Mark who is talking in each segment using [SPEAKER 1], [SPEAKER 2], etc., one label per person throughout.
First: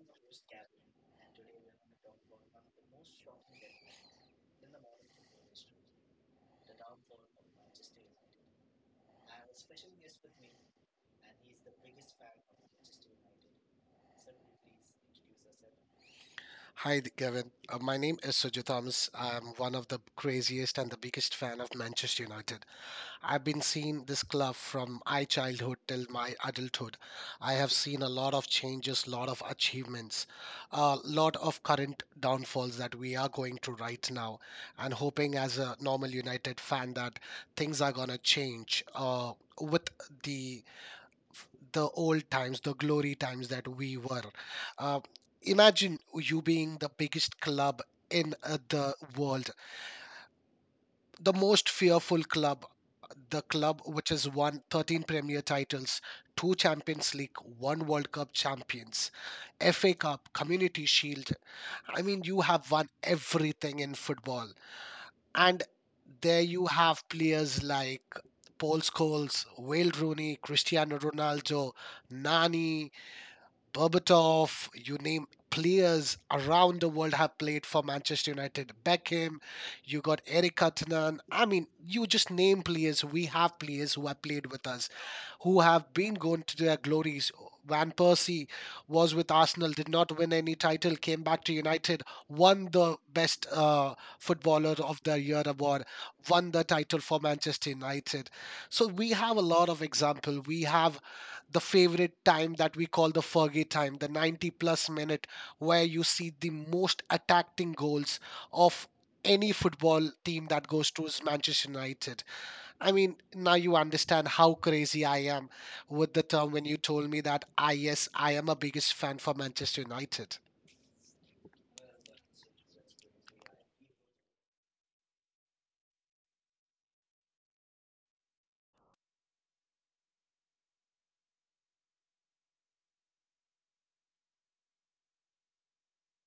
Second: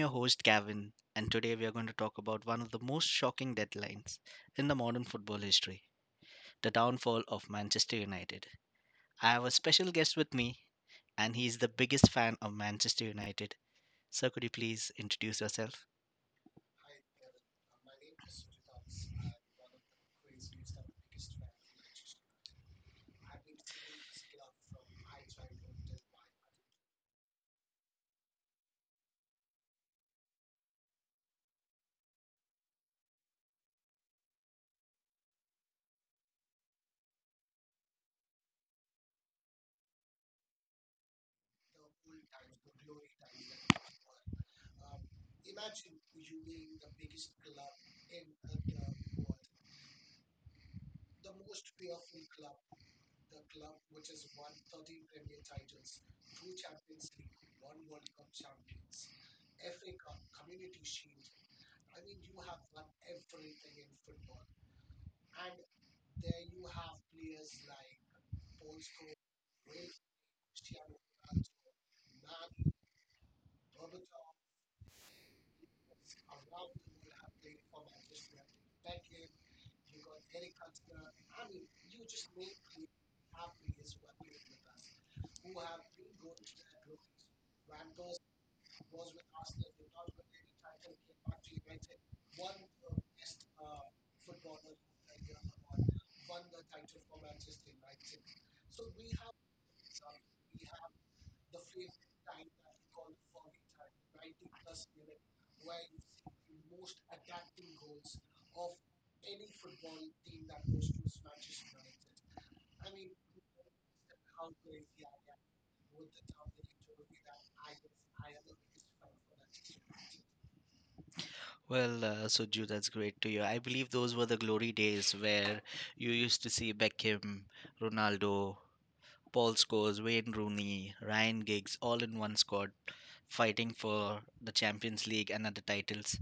[SPEAKER 1] your host, Gavin, and today we are going to talk about one of the most shocking deadlines in the modern football history, the downfall of Manchester United. I have a special guest with me, and he's the biggest fan of Manchester United. Sir, could you please introduce yourself?
[SPEAKER 2] Hi, Gavin. My name is Suju Thomas. I'm one of the craziest and the biggest fan of Manchester United. I've been seeing this club from my childhood till my adulthood. I have seen a lot of changes, lot of achievements, a lot of current downfalls that we are going through right now, and hoping as a normal United fan that things are gonna change with the the old times, the glory times that we were. Uh, Imagine you being the biggest club in the world, the most fearful club, the club which has won 13 Premier titles, two Champions League, one World Cup champions, FA Cup, Community Shield. I mean, you have won everything in football. And there you have players like Paul Scholes, Wayne Rooney, Cristiano Ronaldo, Nani, Berbatov, you name players around the world have played for Manchester United. Beckham, you got Eric Cantona. I mean, you just name players. We have players who have played with us, who have been going to their glories. Van Persie was with Arsenal, did not win any title, came back to United, won the best footballer of the year award, won the title for Manchester United. So we have a lot of example. We have the favorite time that we call the Fergie time, the 90 plus minute, where you see the most attacking goals of any football team that goes to is Manchester United. I mean, now you understand how crazy I am with the term when you told me that yes, I am a biggest fan for Manchester United.
[SPEAKER 1] Well, Suju, that's great to hear. I believe those were the glory days where you used to see Beckham, Ronaldo, Paul Scholes, Wayne Rooney, Ryan Giggs, all in one squad, fighting for the Champions League and other titles.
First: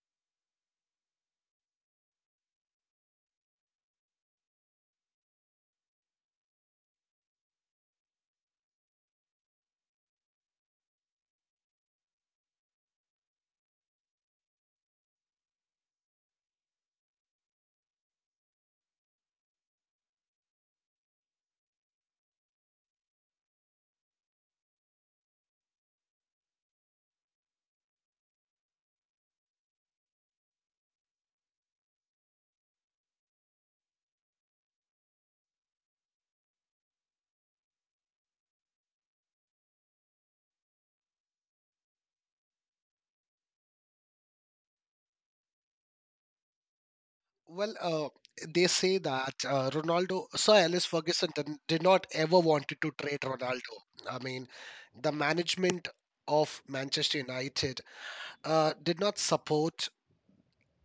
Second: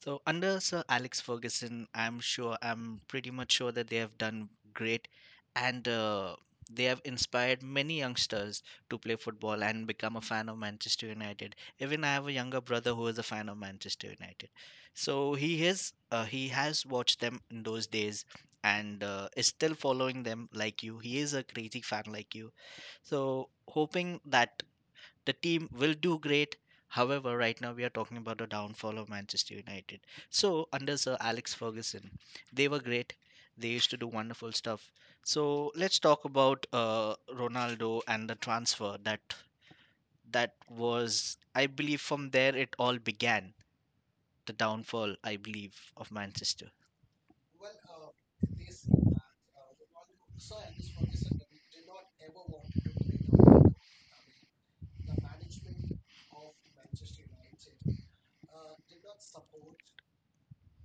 [SPEAKER 1] So under Sir Alex Ferguson, I'm pretty much sure that they have done great, and they have inspired many youngsters to play football and become a fan of Manchester United. Even I have a younger brother who is a fan of Manchester United, so he has watched them in those days and is still following them like you. He is a crazy fan like you. So hoping that the team will do great. However, right now we are talking about the downfall of Manchester United. So, under Sir Alex Ferguson, they were great. They used to do wonderful stuff. So, let's talk about Ronaldo and the transfer that was, I believe, from there it all began. The downfall, I believe, of Manchester.
[SPEAKER 2] Well, they say that Ronaldo, Sir Alex Ferguson did not ever wanted to trade Ronaldo. I mean, the management of Manchester United did not support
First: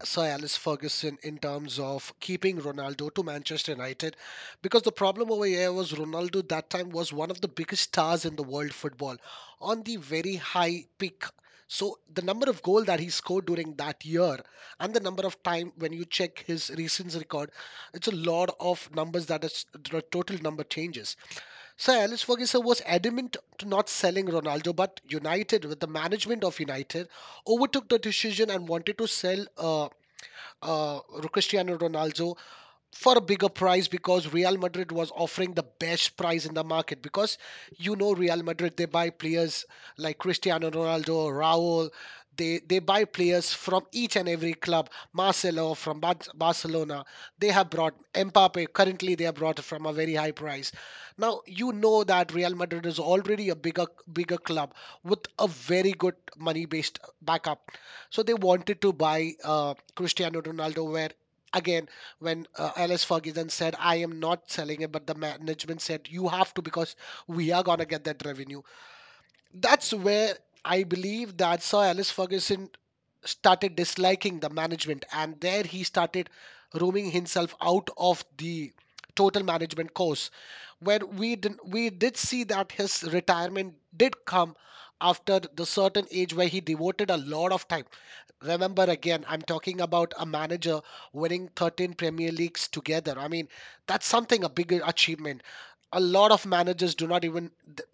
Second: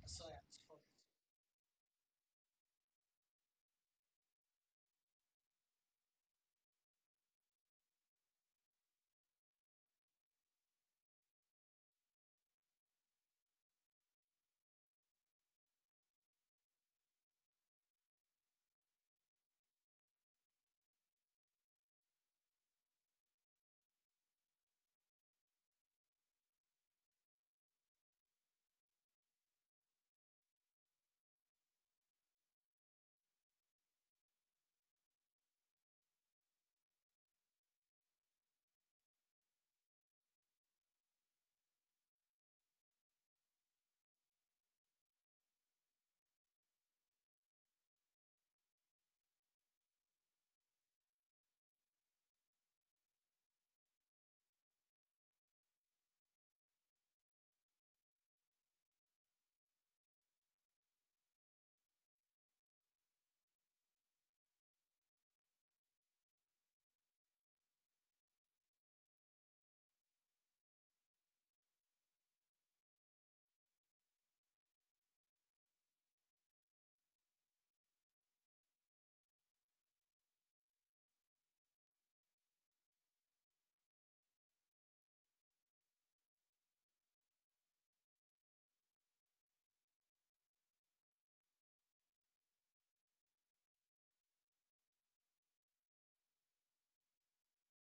[SPEAKER 2] Sir Alex Ferguson in terms of keeping Ronaldo to Manchester United because the problem over here was Ronaldo that time was one of the biggest stars in the world football on the very high peak. So the number of goal that he scored during that year and the number of time when you check his recent record, it's a lot of numbers that is the total number changes. Sir Alex Ferguson was adamant to not selling Ronaldo, but United, with the management of United, overtook the decision and wanted to sell uh, Cristiano Ronaldo for a bigger price because Real Madrid was offering the best price in the market because you know Real Madrid they buy players like Cristiano Ronaldo, Raul, they buy players from each and every club. Marcelo from Barcelona, they have brought Mbappe. Currently they have brought from a very high price. Now you know that Real Madrid is already a bigger club with a very good money based backup. So they wanted to buy Cristiano Ronaldo where again when Alice Ferguson said, I am not selling it, but the management said, You have to because we are going to get that revenue. That's where I believe that how Alice Ferguson started disliking the management, and there he started rooming himself out of the total management course where we did see that his retirement did come after the certain age where he devoted a lot of time. Remember again, I'm talking about a manager winning 13 Premier Leagues together. I mean, that's something a big achievement. A lot of managers do not even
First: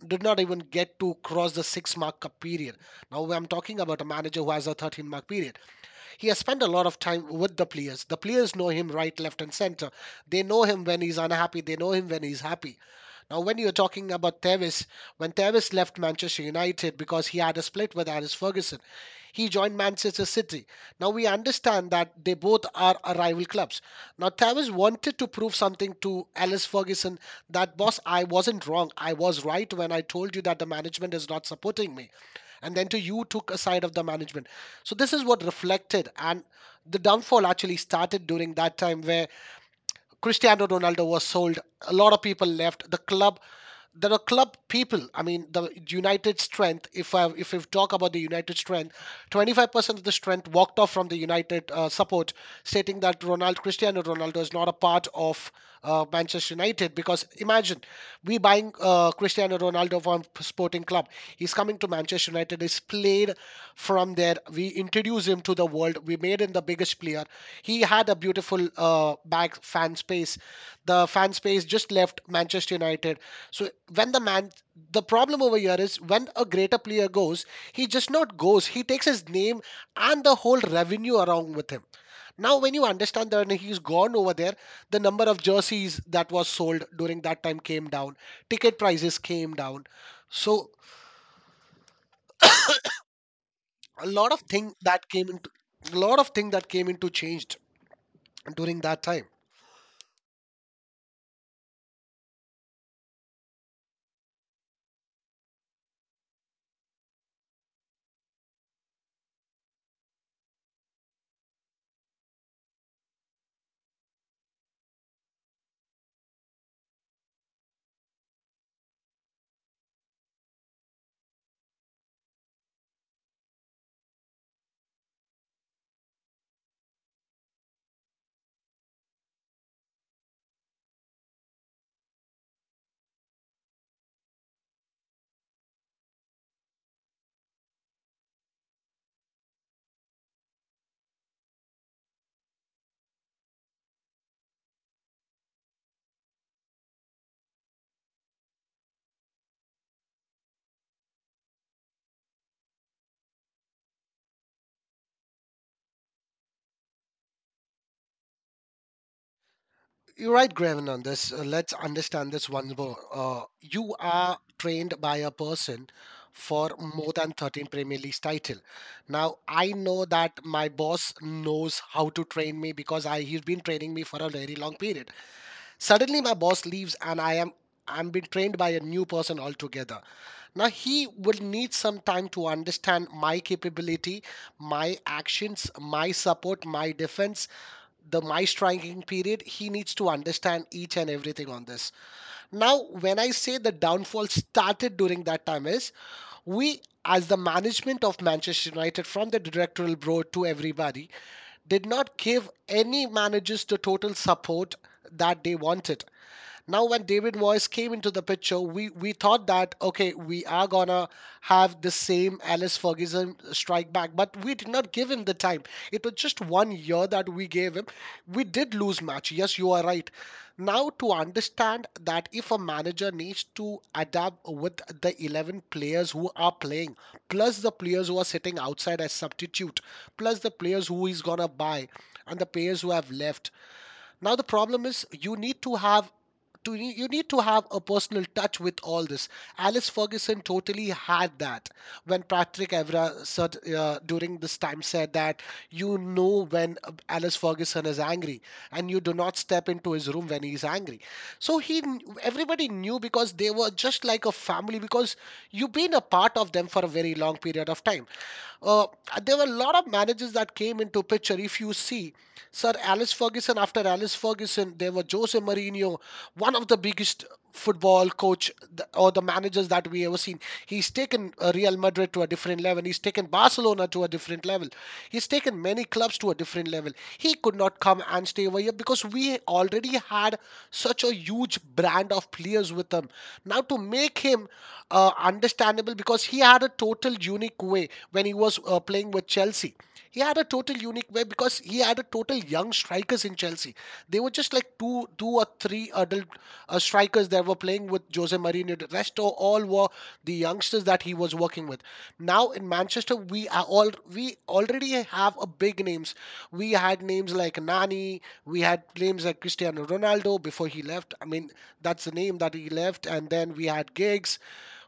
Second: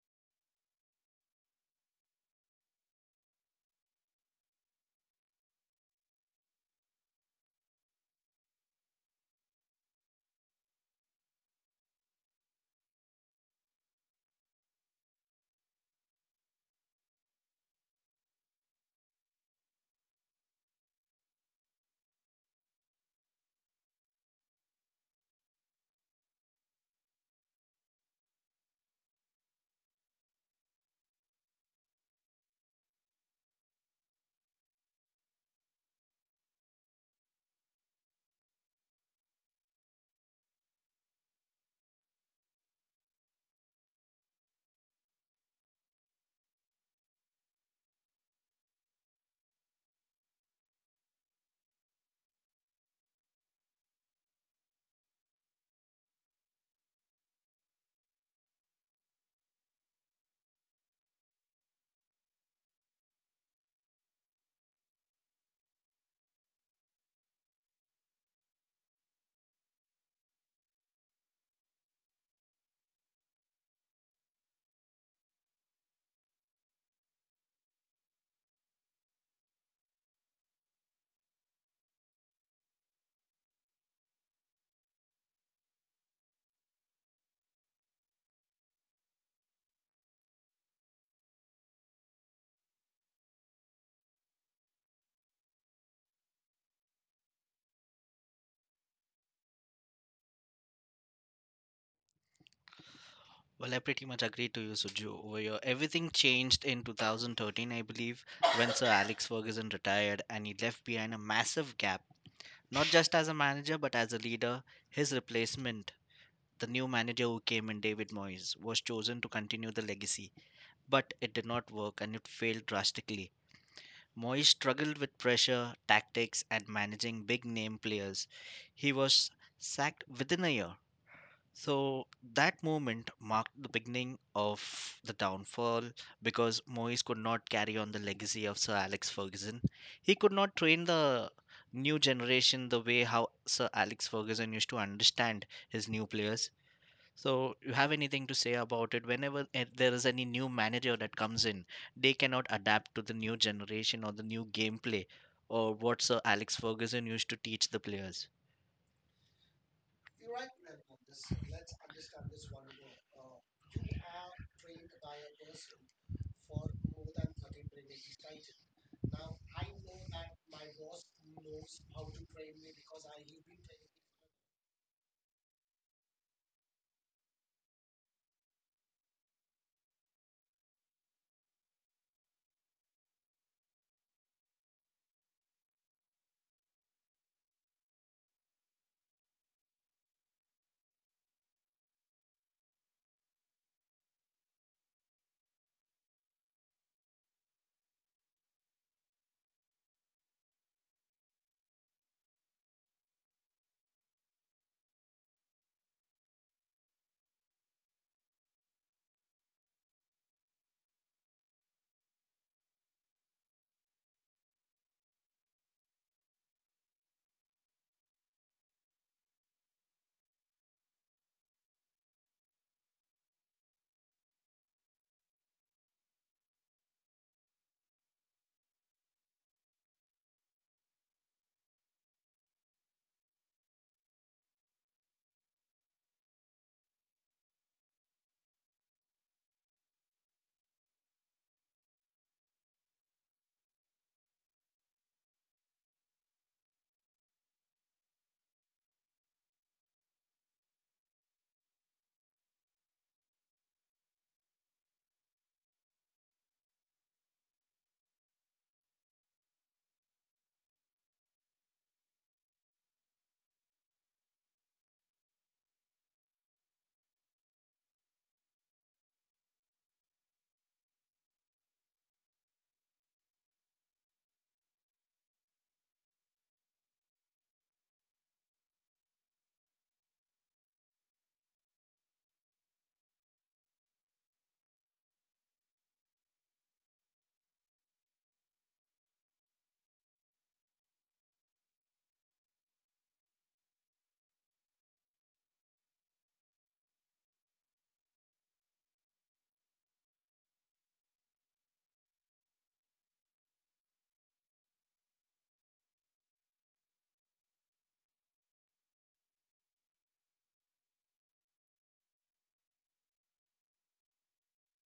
[SPEAKER 2] did not even get to cross the six mark period. Now I'm talking about a manager who has a 13 mark period. He has spent a lot of time with the players. The players know him right, left, and center. They know him when he's unhappy. They know him when he's happy. Now, when you're talking about Tevez, when Tevez left Manchester United because he had a split with Aris Ferguson, he joined Manchester City. Now, we understand that they both are rival clubs. Now, Tevez wanted to prove something to Alice Ferguson that, boss, I wasn't wrong. I was right when I told you that the management is not supporting me and then to you took a side of the management, so this is what reflected, and the downfall actually started during that time where Cristiano Ronaldo was sold, a lot of people left the club. There are club people, I mean the United strength, if we talk about the United strength, 25% of the strength walked off from the United support, stating that ronaldo Cristiano Ronaldo is not a part of Manchester United because imagine we buying Cristiano Ronaldo from sporting club, he's coming to Manchester United, he's played from there. We introduced him to the world. We made him the biggest player. He had a beautiful back fan space. The fan space just left Manchester United. So when the problem over here is when a greater player goes, he just not goes. He takes his name and the whole revenue around with him. Now when you understand that he's gone over there, the number of jerseys that was sold during that time came down. Ticket prices came down. So a lot of thing that came into a lot of thing that came into changed during that time.
[SPEAKER 1] Well, I pretty much agree to you, Suju. Over here, everything changed in 2013, I believe, when Sir Alex Ferguson retired and he left behind a massive gap. Not just as a manager, but as a leader, his replacement, the new manager who came in, David Moyes, was chosen to continue the legacy. But it did not work and it failed drastically. Moyes struggled with pressure, tactics, and managing big name players. He was sacked within a year. So that moment marked the beginning of the downfall because Moyes could not carry on the legacy of Sir Alex Ferguson. He could not train the new generation the way how Sir Alex Ferguson used to understand his new players. So you have anything to say about it? Whenever there is any new manager that comes in, they cannot adapt to the new generation or the new gameplay or what Sir Alex Ferguson used to teach the players.
[SPEAKER 2] You're right, Graven, on this. Let's understand this once more, you are trained by a person for more than 13 Premier Leagues title. Now I know that my boss knows how to train me because I he's been training me for a very long period. Suddenly, my boss leaves, and I'm being trained by a new person altogether. Now, he will need some time to understand my capability, my actions, my support, my defense, the my striking period. He needs to understand each and everything on this. Now, when I say the downfall started during that time is we as the management of Manchester United from the directorial board to everybody did not give any managers the total support that they wanted. Now, when David Moyes came into the picture, we thought that okay, we are gonna have the same Alice Ferguson strike back, but we did not give him the time. It was just 1 year that we gave him. We did lose match. Yes, you are right. Now to understand that if a manager needs to adapt with the 11 players who are playing, plus the players who are sitting outside as substitute, plus the players who he's gonna buy, and the players who have left, now the problem is you need to have a personal touch with all this. Alice Ferguson totally had that. When Patrick Evra said during this time said that you know when Alice Ferguson is angry and you do not step into his room when he's angry. So everybody knew because they were just like a family because you've been a part of them for a very long period of time. uh, there were a lot of managers that came into picture. If you see Sir Alice Ferguson, after Alice Ferguson, there were Jose Mourinho, one of the biggest football coach or the managers that we ever seen. He's taken Real Madrid to a different level. He's taken Barcelona to a different level. He's taken many clubs to a different level. He could not come and stay over here because we already had such a huge brand of players with him. Now to make him understandable because he had a total unique way when he was playing with Chelsea. He had a total unique way because he had a total young strikers in Chelsea. They were just like two, two or three adult strikers that were playing with Jose Mourinho. The rest all were the youngsters that he was working with. Now in Manchester, we are all we already have a big names. We had names like Nani. We had names like Cristiano Ronaldo before he left. I mean, that's the name that he left. And then we had Giggs.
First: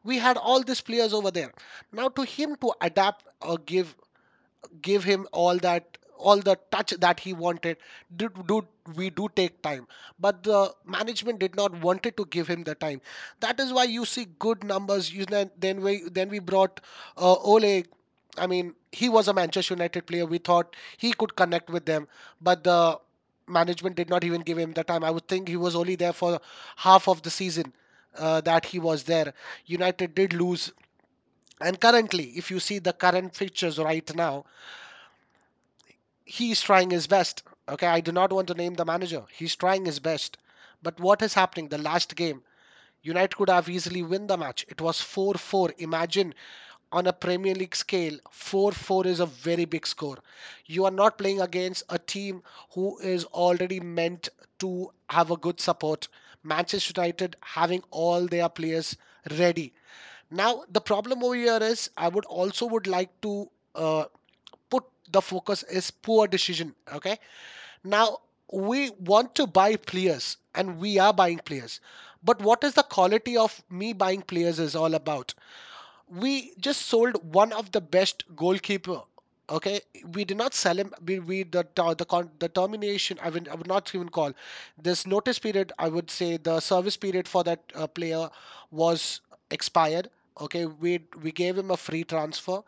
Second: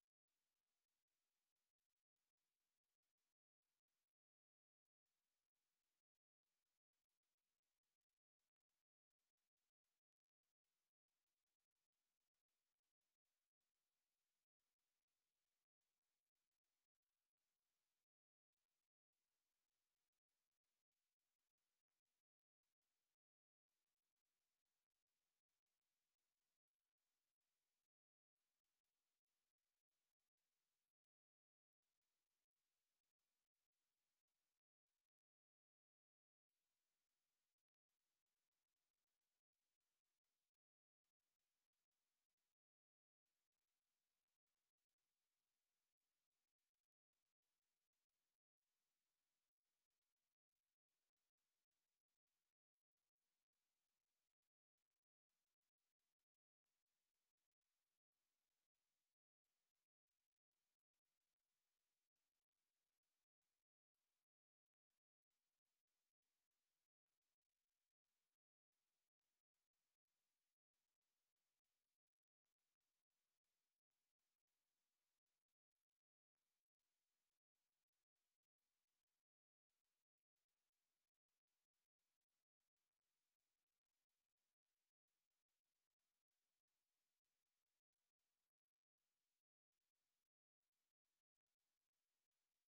[SPEAKER 2] We had all these players over there. Now to him to adapt or give him all the touch that he wanted. Did do We do take time, but the management did not wanted to give him the time. That is why you see good numbers. You then Then we brought Ole, I mean he was a Manchester United player, we thought he could connect with them, but the management did not even give him the time. I would think he was only there for half of the season that he was there. United did lose, and currently if you see the current fixtures right now, he's trying his best. Okay, I do not want to name the manager. He's trying his best. But what is happening? The last game, United could have easily win the match. It was 4-4. Imagine on a Premier League scale, 4-4 is a very big score. You are not playing against a team who is already meant to have a good support. Manchester United having all their players ready. Now the problem over here is I would also would like to uh, put the focus is poor decision. Okay, now, we want to buy players and we are buying players. But what is the quality of me buying players is all about? We just sold one of the best goalkeeper. Okay, we did not sell him. We the con, the termination. I would not even call this notice period. I would say the service period for that player was expired. Okay, we gave him a free transfer.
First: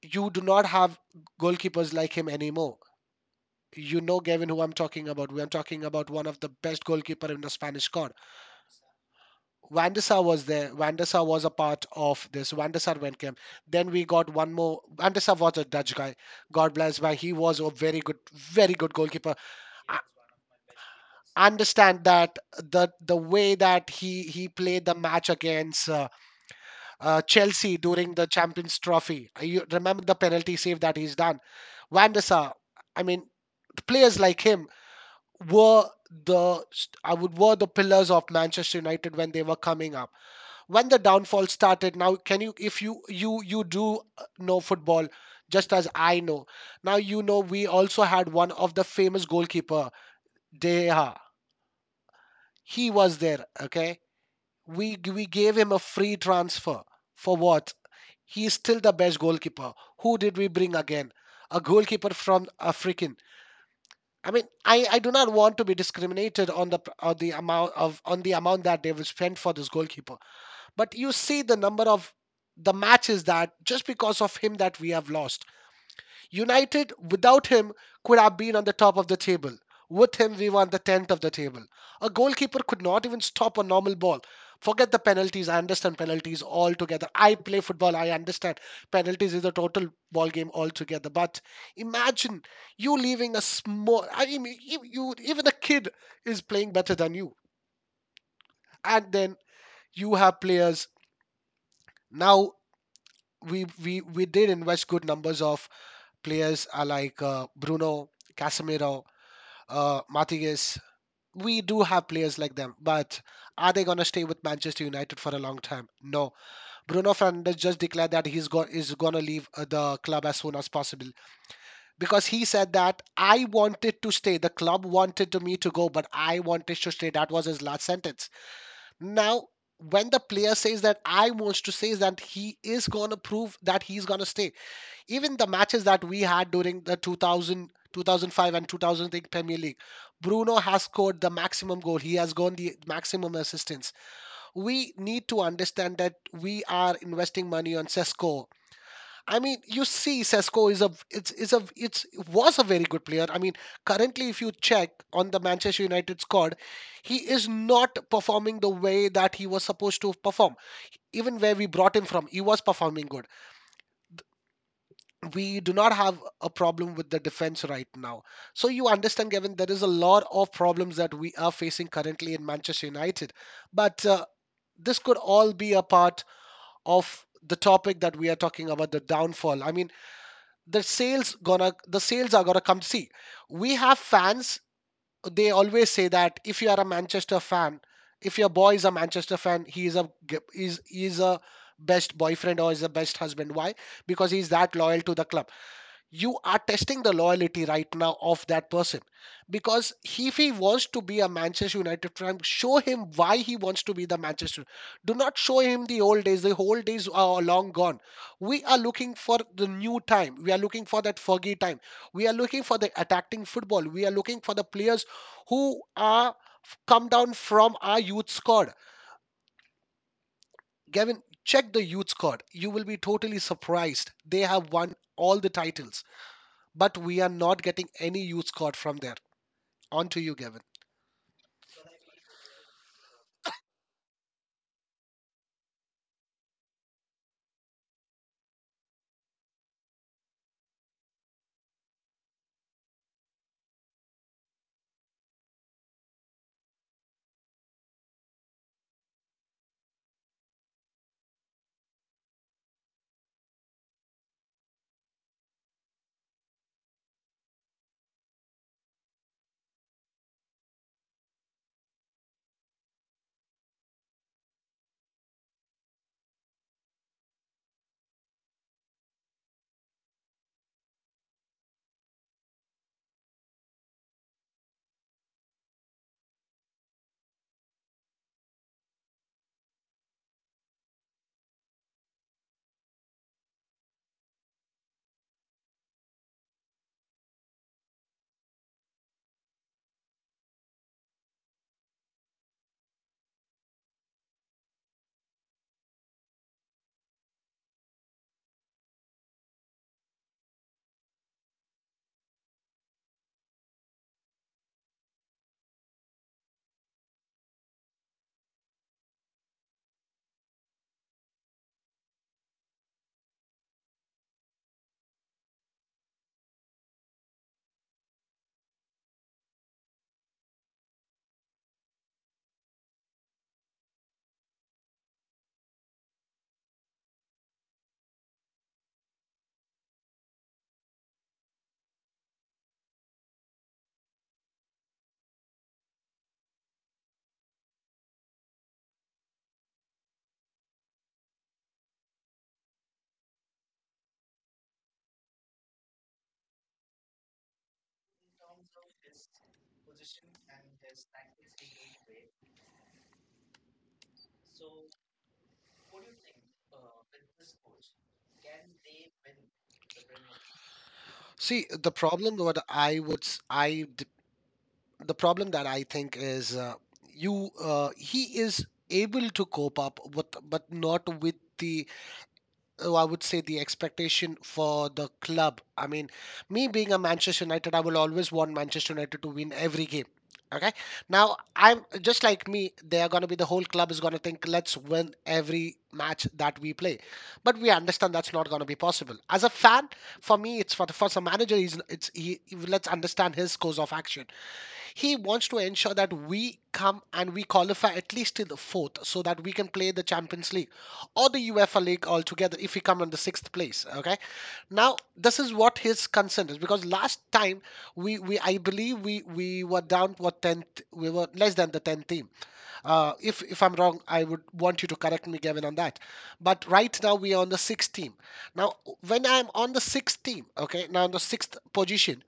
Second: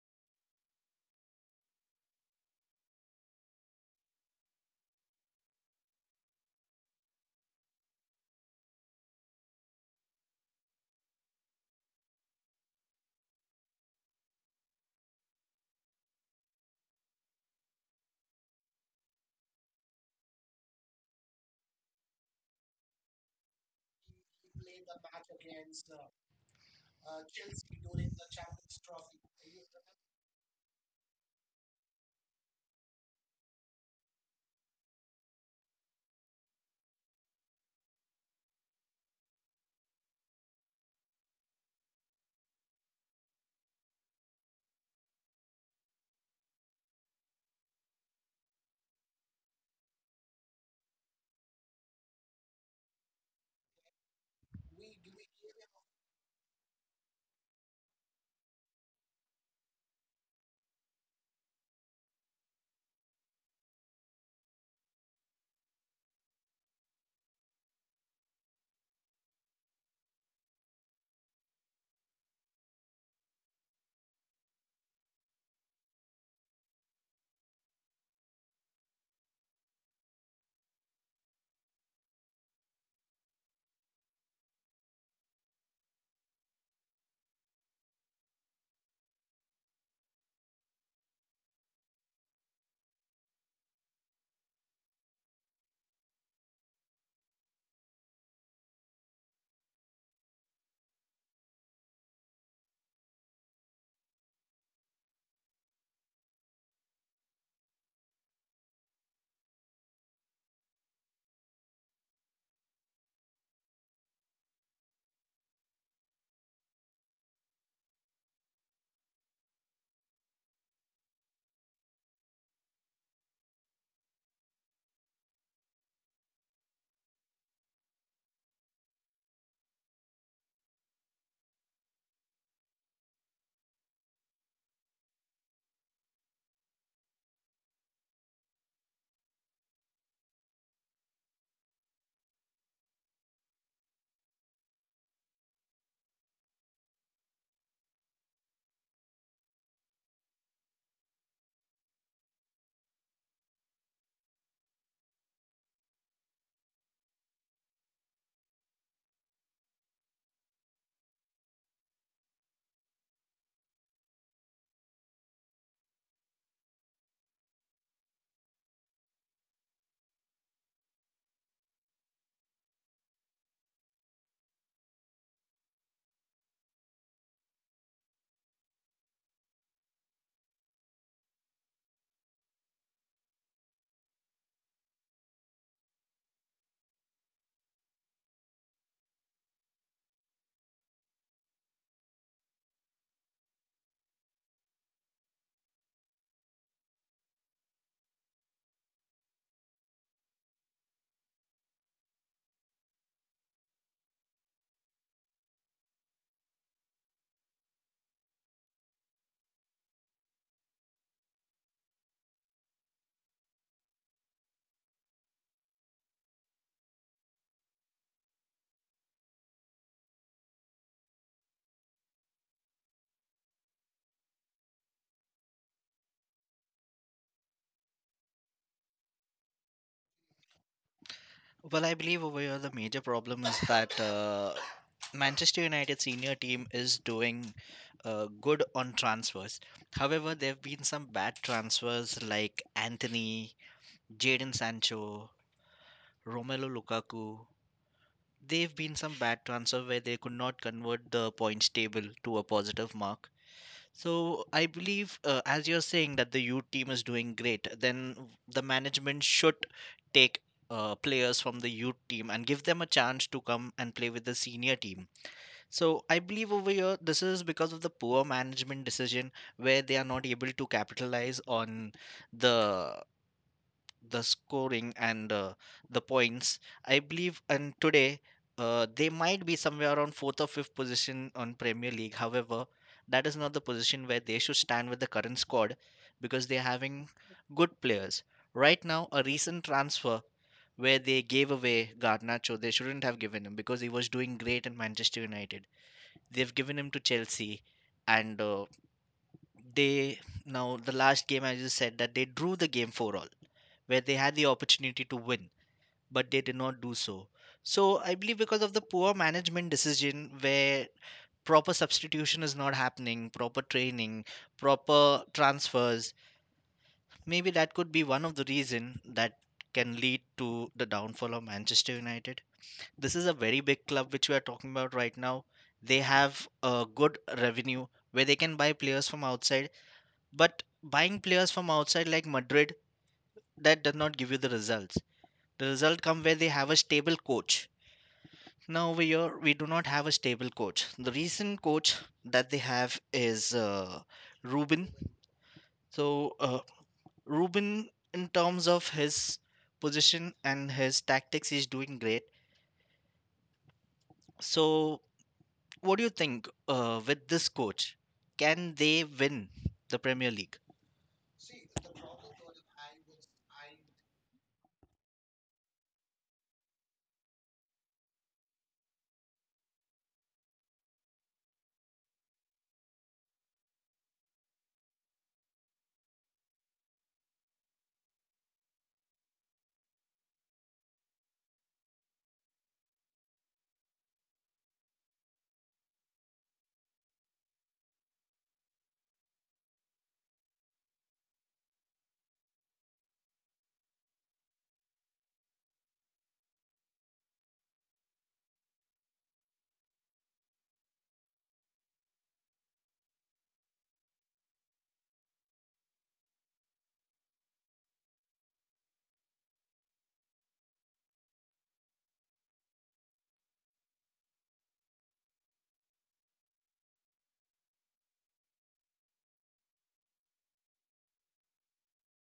[SPEAKER 2] You do not have goalkeepers like him anymore. You know, Gavin, who I'm talking about. I'm talking about one of the best goalkeeper in the Spanish squad. Van der Sar was there. Van der Sar was a part of this. Van der Sar went camp. Then we got one more. Van der Sar was a Dutch guy. God bless. Why he was a very good, very good goalkeeper. I understand that the way that he played the match against Chelsea during the Champions Trophy. You remember the penalty save that he's done. Van der Sar. I mean, players like him were I would were the pillars of Manchester United when they were coming up. When the downfall started, now can you if you do know football just as I know. Now you know we also had one of the famous goalkeeper Deha. He was there. Okay, we gave him a free transfer for what? He is still the best goalkeeper. Who did we bring again? A goalkeeper from Africa. I mean, I do not want to be discriminated on on the amount of on the amount that they will spend for this goalkeeper. But you see the number of the matches that just because of him that we have lost. United without him could have been on the top of the table. With him, we were on the 10th of the table. A goalkeeper could not even stop a normal ball. Forget the penalties. I understand penalties altogether. I play football. I understand penalties is a total ball game altogether. But imagine you leaving a small. I mean, you even a kid is playing better than you, and then you have players now. We did invest good numbers of players like Bruno, Casemiro, Matthias. We do have players like them, but are they gonna stay with Manchester United for a long time? No. Bruno Fernandes just declared that is gonna leave the club as soon as possible because he said that I wanted to stay. The club wanted to me to go, but I wanted to stay. That was his last sentence. Now, when the player says that I wants to stay, is that he is gonna prove that he's gonna stay even the matches that we had during the 2000 2005 and 2008 Premier League. Bruno has scored the maximum goal, he has gone the maximum assistance. We need to understand that we are investing money on Sesko. I mean, you see, Sesko is a it's was a very good player. I mean, currently if you check on the Manchester United squad, he is not performing the way that he was supposed to perform. Even where we brought him from, he was performing good. We do not have a problem with the defense right now. So you understand, Gavin, there is a lot of problems that we are facing currently in Manchester United. But this could all be a part of the topic that we are talking about, the downfall. I mean, the sales are gonna come. See, we have fans. They always say that if you are a Manchester fan, if your boy is a Manchester fan, he is a best boyfriend or is the best husband. Why? Because he's that loyal to the club. You are testing the loyalty right now of that person because if he wants to be a Manchester United fan, show him why he wants to be the Manchester. Do not show him the old days. The old days are long gone. We are looking for the new time, we are looking for that Fergie time. We are looking for the attacking football, we are looking for the players who are come down from our youth squad. Gavin, check the youth squad. You will be totally surprised, they have won all the titles. But we are not getting any use caught from there. On to you, Gavin.
[SPEAKER 1] Well, I believe over here the major problem is that Manchester United senior team is doing good on transfers. However, there have been some bad transfers like Anthony, Jadon Sancho, Romelu Lukaku. They've been some bad transfer where they could not convert the points table to a positive mark. So I believe, as you're saying, that the youth team is doing great. Then the management should take players from the youth team and give them a chance to come and play with the senior team. So I believe over here, this is because of the poor management decision where they are not able to capitalize on the the scoring and the points, I believe. And today they might be somewhere around fourth or fifth position on Premier League. However, that is not the position where they should stand with the current squad because they're having good players right now. A recent transfer where they gave away Garnacho, they shouldn't have given him because he was doing great in Manchester United. They've given him to Chelsea, and they now the last game, I just said that they drew the game four all, where they had the opportunity to win, but they did not do so. So I believe because of the poor management decision where proper substitution is not happening, proper training, proper transfers, maybe that could be one of the reason that can lead to the downfall of Manchester United. This is a very big club which we are talking about right now. They have a good revenue where they can buy players from outside, but buying players from outside like Madrid, that does not give you the results. The result come where they have a stable coach. Now over here, we do not have a stable coach. The recent coach that they have is Ruben. So Ruben, in terms of his position and his tactics, is doing great. So what do you think with this coach? Can they win the Premier League?
[SPEAKER 2] See, the problem what I would s- I d- the problem that I think is you he is able to cope up with but not with the oh, I would say the expectation for the club. I mean, me being a Manchester United, I will always want Manchester United to win every game. Okay. Now, I'm just like me, they are going to be the whole club is going to think, let's win every match that we play. But we understand that's not going to be possible. As a fan, for me, it's for the for first manager, let's understand his course of action. He wants to ensure that we come and we qualify at least till the fourth so that we can play the Champions League or the UEFA League altogether if we come in the sixth place. Okay. Now this is what his concern is because last time we I believe we were down what tenth, we were less than the tenth team. If I'm wrong, I would want you to correct me, Gavin, on that. But right now we are on the sixth team. Now when I'm on the sixth team, okay, now on the sixth position,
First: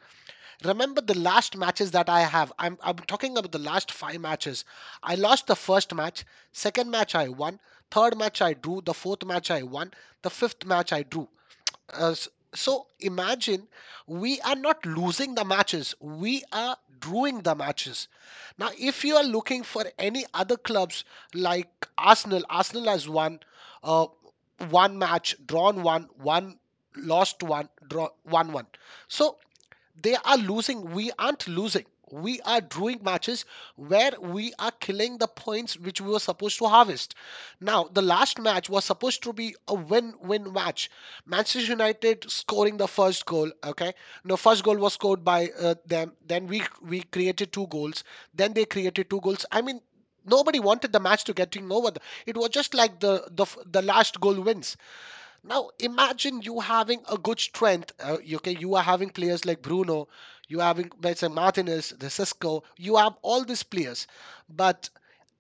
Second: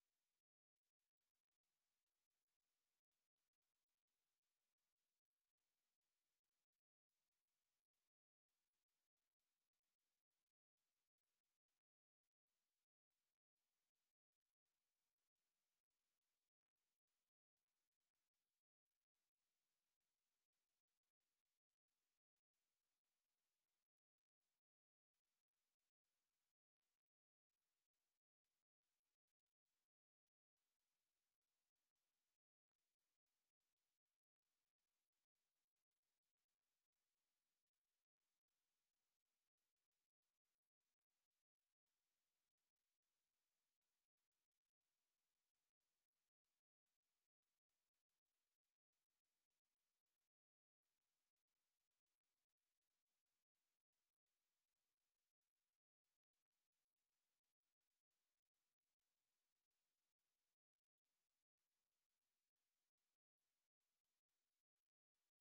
[SPEAKER 2] remember the last matches that I have. I'm talking about the last five matches. I lost the first match, second match I won, third match I drew, the fourth match I won, the fifth match I drew. So imagine we are not losing the matches, we are drawing the matches. Now, if you are looking for any other clubs like Arsenal, Arsenal has won uh, one match, drawn one, lost one, draw one. So they are losing. We aren't losing. We are drawing matches where we are killing the points which we were supposed to harvest. Now, the last match was supposed to be a win win match. Manchester United scoring the first goal, okay? No, first goal was scored by them. Then we created two goals. Then they created two goals. I mean, nobody wanted the match to getting over. It was just like the last goal wins. Now imagine you having a good strength. Okay, you are having players like Bruno, you are having let's say Martinez, the Cisco. You have all these players, but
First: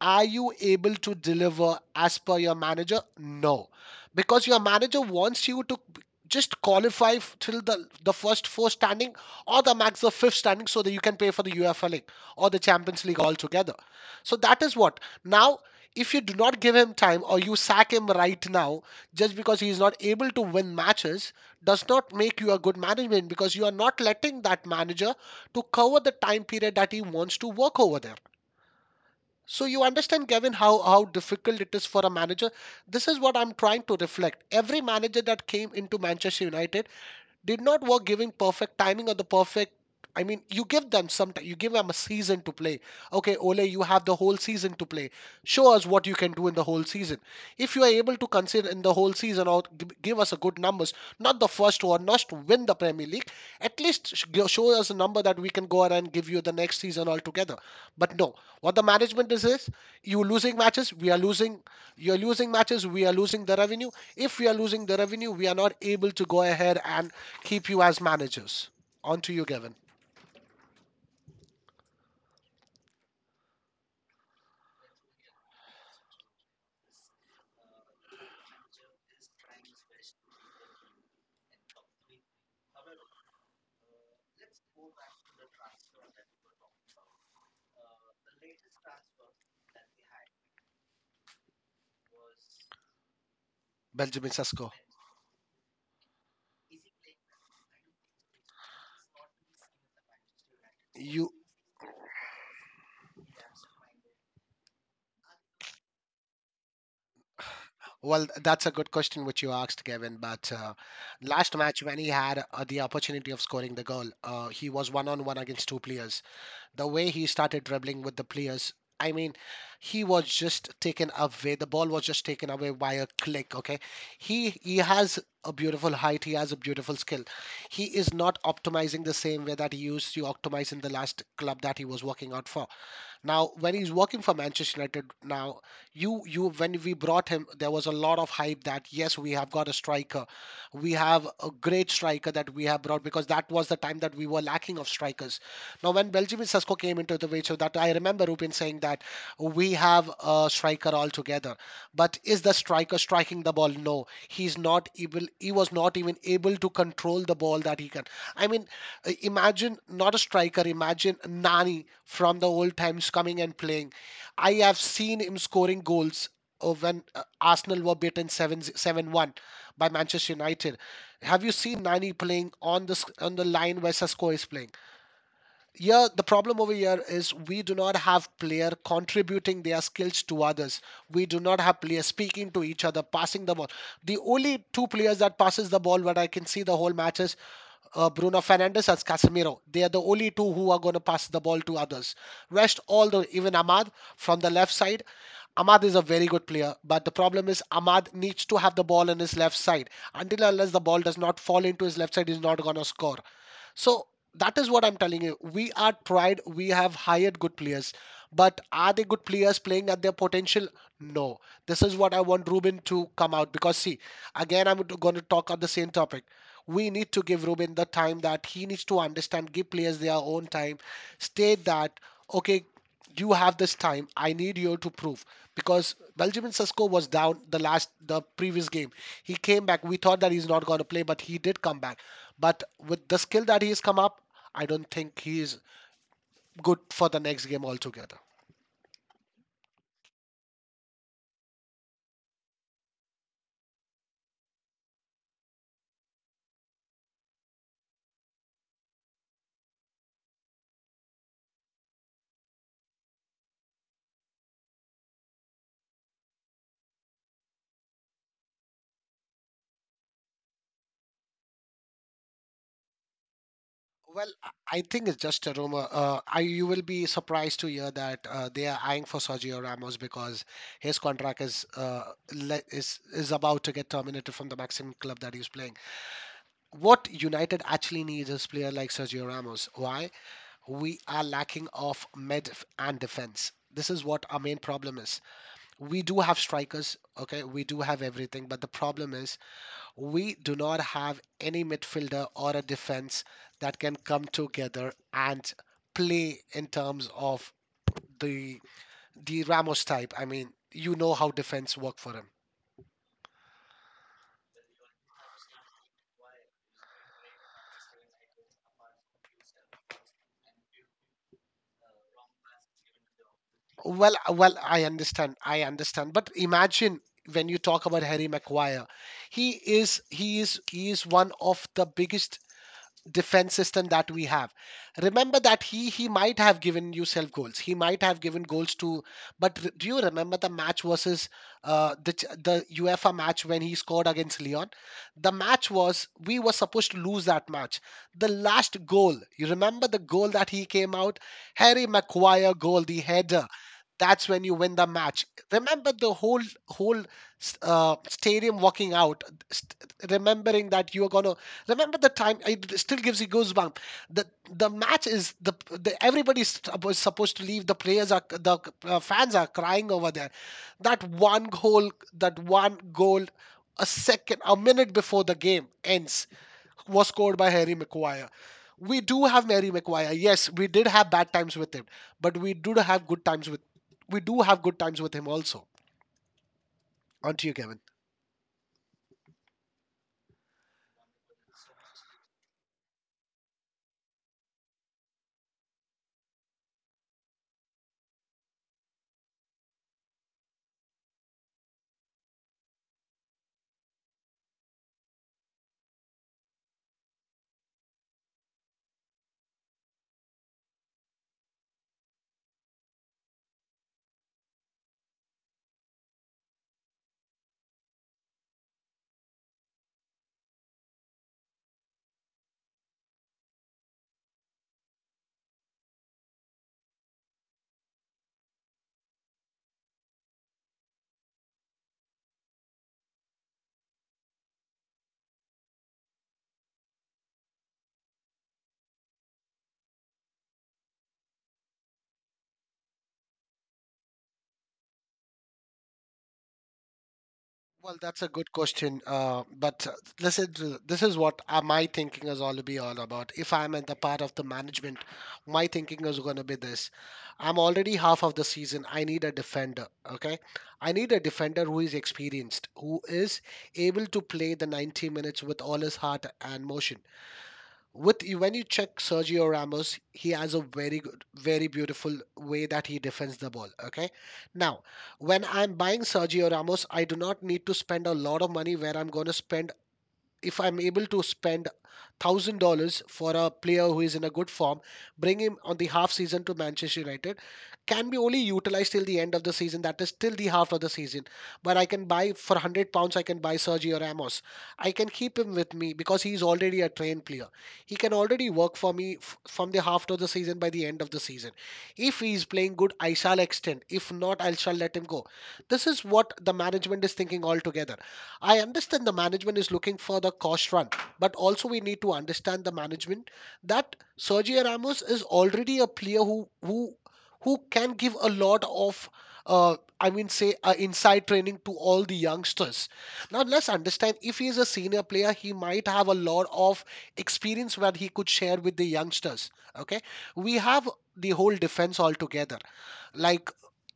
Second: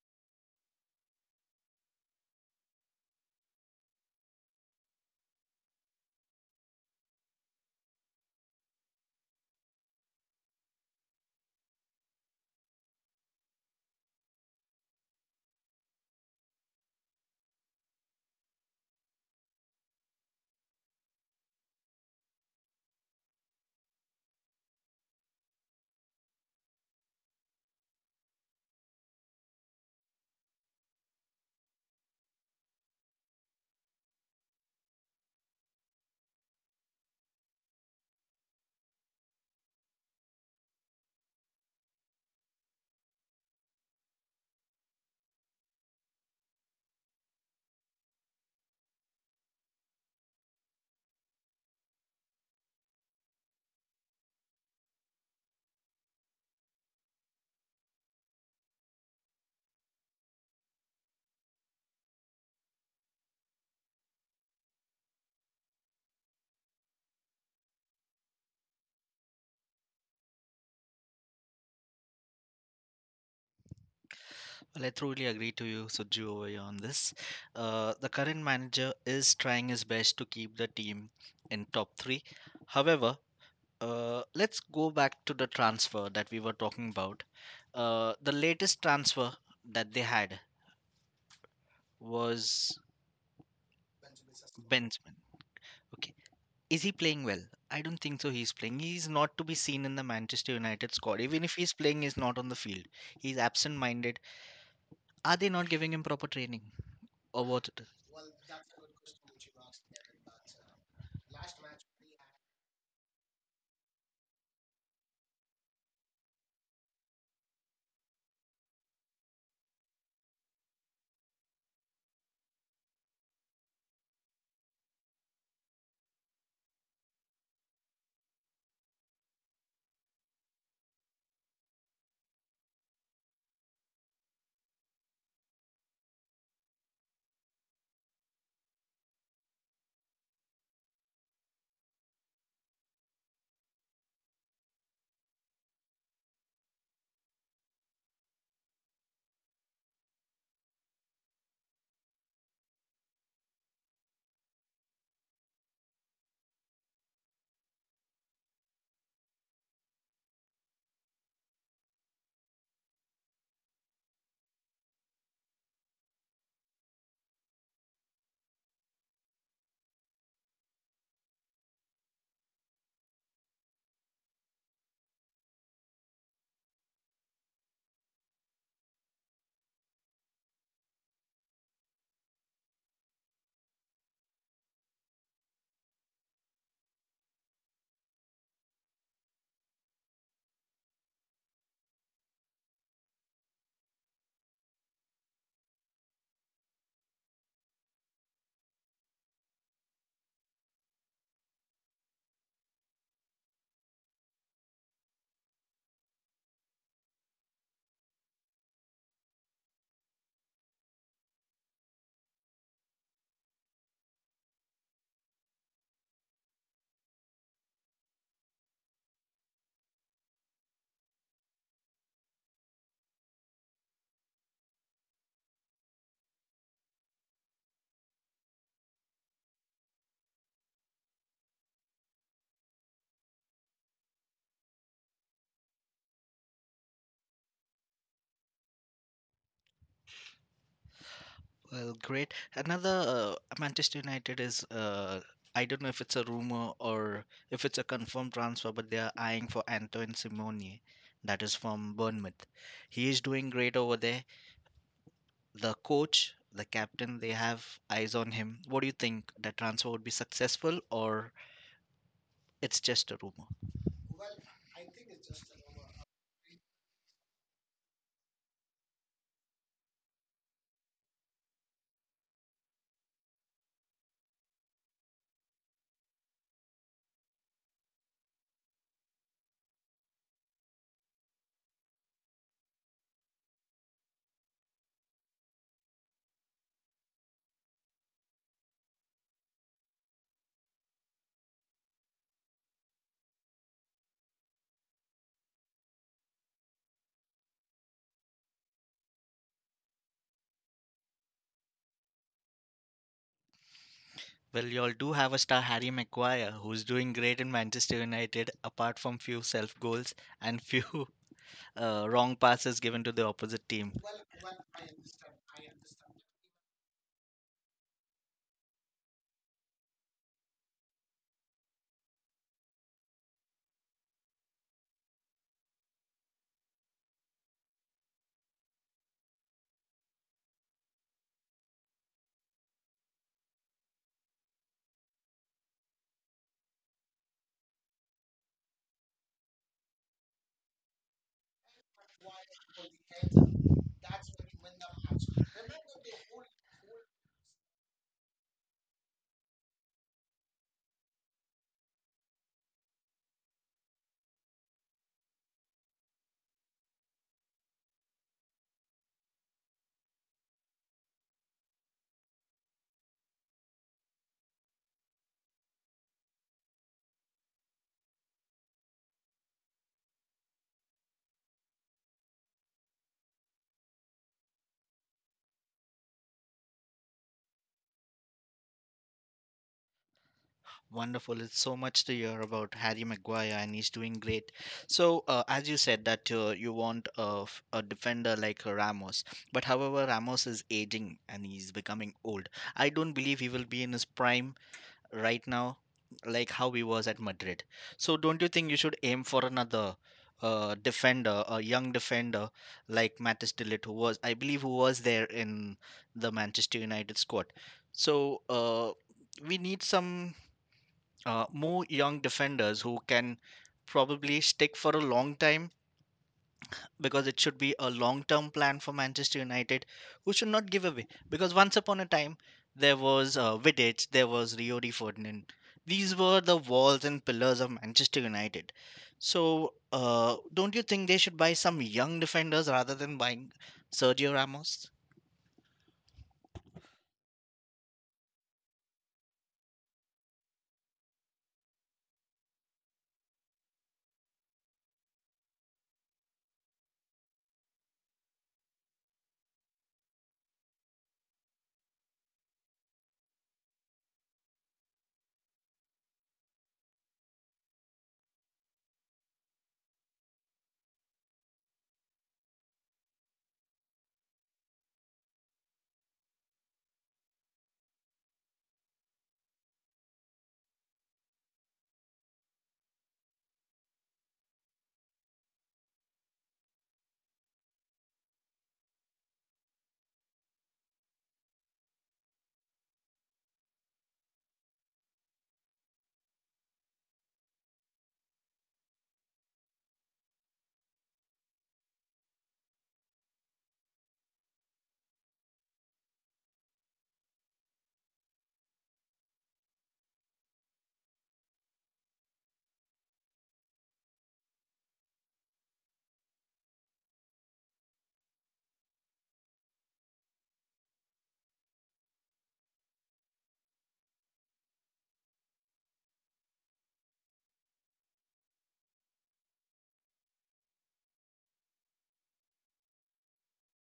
[SPEAKER 2] are you able to deliver as per your manager? No, because your manager wants you to just qualify till the first four standing or the max the fifth standing so that you can pay for the UEFA League or the Champions League altogether. So that is what now. If you do not give him time or you sack him right now, just because he is not able to win matches does not make you a good management because you are not letting that manager to cover the time period that he wants to work over there. So you understand, Kevin, how difficult it is for a manager. This is what I'm trying to reflect. Every manager that came into Manchester United did not work giving perfect timing or the perfect. I mean, you give them some time. You give them a season to play. Okay, Ole, you have the whole season to play. Show us what you can do in the whole season. If you are able to consider in the whole season or give us a good numbers, not the first one, not to win the Premier League, at least show us a number that we can go ahead and give you the next season altogether. But no, what the management is you losing matches, we are losing. You are losing matches, we are losing the revenue. If we are losing the revenue, we are not able to go ahead and keep you as managers. On to you, Gavin.
[SPEAKER 1] Well, I truly agree to you, Suju, over here on this. The current manager is trying his best to keep the team in top three. However, let's go back to the transfer that we were talking about. The latest transfer that they had was
[SPEAKER 2] Benjamin Sesko.
[SPEAKER 1] Benjamin. Okay. Is he playing well? I don't think so. He's playing. He's not to be seen in the Manchester United squad.
[SPEAKER 2] You
[SPEAKER 1] Even if he's playing, he's not on the field. He's absent minded. Are they not giving him proper training? Or what?
[SPEAKER 2] well, that's a good question which you asked, Kevin. But last match, when he had the opportunity of scoring the goal, he was one on one against two players. The way he started dribbling with the players, I mean, he was just taken away. The ball was just taken away by a click. Okay, he has a beautiful height. He has a beautiful skill. He is not optimizing the same way that he used to optimize in the last club that he was working out for. Now, when he's working for Manchester United now, you, when we brought him, there was a lot of hype that yes, we have got a striker, we have a great striker that we have brought because that was the time that we were lacking of strikers. Now, when Benjamin Sesko came into the way, so that I remember Rupin saying that we have a striker altogether, but is the striker striking the ball? No, he's not able. He was not even able to control the ball that he can. I mean, imagine not a striker, imagine Nani from the old times coming and playing. I have seen him scoring goals when Arsenal were beaten 7 seven one by Manchester United. Have you seen Nani playing on the on the line where Sesco is playing? Yeah, the problem over here is we do not have player contributing their skills to others. We do not have players speaking to each other, passing the ball. The only two players that passes the ball what I can see the whole match is Bruno Fernandes as Casemiro. They are the only two who are going to pass the ball to others. Rest all the even Ahmad from the left side. Ahmad is a very good player, but the problem is Ahmad needs to have the ball in his left side. Until unless the ball does not fall into his left side, he's not going to score. So that is what I'm telling you. We are tried. We have hired good players. But are they good players playing at their potential? No. This is what I want Ruben to come out because, see, again, I'm going to talk on the same topic. We need to give Ruben the time that he needs to understand, give players their own time, state that, okay, you have this time, I need you to prove. Because Benjamin Sesko was down the last, the previous game. He came back. We thought that he's not going to play, but he did come back. But with the skill that he's come up, I don't think he is good for the next game altogether.
[SPEAKER 1] Well, great. Another Manchester United is I don't know if it's a rumor or if it's a confirmed transfer, but they are eyeing for Antoine Simone, that is from Bournemouth. He is doing great over there. The coach, the captain, they have eyes on him. What do you think? The transfer would be successful or it's just a rumor?
[SPEAKER 2] Well, I think it's just a rumor. You will be surprised to hear that they are eyeing for Sergio Ramos because his contract is le is about to get terminated from the maximum club that he's playing. What United actually needs is player like Sergio Ramos. Why? We are lacking of mid and defense. This is what our main problem is. We do have strikers, okay? We do have everything, but the problem is we do not have any midfielder or a defense that can come together and play in terms of the the Ramos type. I mean, you know how defense work for him.
[SPEAKER 1] Well, you all do have a star Harry Maguire who's doing great in Manchester United apart from few self goals and few wrong passes given to the opposite team.
[SPEAKER 2] Well, I understand. I understand. But imagine when you talk about Harry Maguire, he is he is one of the biggest defense system that we have. Remember that he might have given you self goals, he might have given goals to, but do you remember the match versus the UEFA match when he scored against Leon? The match was, we were supposed to lose that match. The last goal, you remember the goal that he came out, Harry Maguire goal, the header, that's when you win the match. Remember the whole stadium walking out, remembering that you're going to, remember the time, it still gives you goosebumps. The match is the everybody's supposed to leave. The players are the fans are crying over there. That one goal, that one goal, a second, a minute before the game ends, was scored by Harry Maguire. We do have Harry Maguire. Yes, we did have bad times with him, but we do have good times with him also. On to you, Kevin.
[SPEAKER 1] Wonderful. It's so much to hear about Harry Maguire, and he's doing great. So, as you said, that you want a defender like Ramos. But however, Ramos is aging and he's becoming old. I don't believe he will be in his prime right now, like how he was at Madrid. So, don't you think you should aim for another defender, a young defender like Matis Tillett, who was, I believe, who was there in the Manchester United squad? So, we need some more young defenders who can probably stick for a long time because it should be a long term plan for Manchester United who should not give away. Because once upon a time, there was Vidic, there was Riori Ferdinand. These were the walls and pillars of Manchester United. So, don't you think they should buy some young defenders rather than buying Sergio Ramos?
[SPEAKER 2] Well, that's a good question. But listen, to, this is what my thinking is all to be all about. If I'm at the part of the management, my thinking is going to be this: I'm already half of the season. I need a defender. Okay, I need a defender who is experienced, who is able to play the 90 minutes with all his heart and motion with, when you check Sergio Ramos, he has a very good, very beautiful way that he defends the ball. Okay, now when I'm buying Sergio Ramos, I do not need to spend a lot of money where I'm going to spend, if I'm able to spend $1,000 for a player who is in a good form, bring him on the half season to Manchester United, can be only utilized till the end of the season. That is till the half of the season. But I can buy for £100. I can buy Sergio Ramos. I can keep him with me because he is already a trained player. He can already work for me from the half of the season by the end of the season. If he is playing good, I shall extend. If not, I shall let him go. This is what the management is thinking altogether. I understand the management is looking for the cost run, but also we need to understand the management that Sergio Ramos is already a player who can give a lot of I mean say inside training to all the youngsters. Now let's understand if he is a senior player, he might have a lot of experience that he could share with the youngsters. Okay, we have the whole defense altogether. Like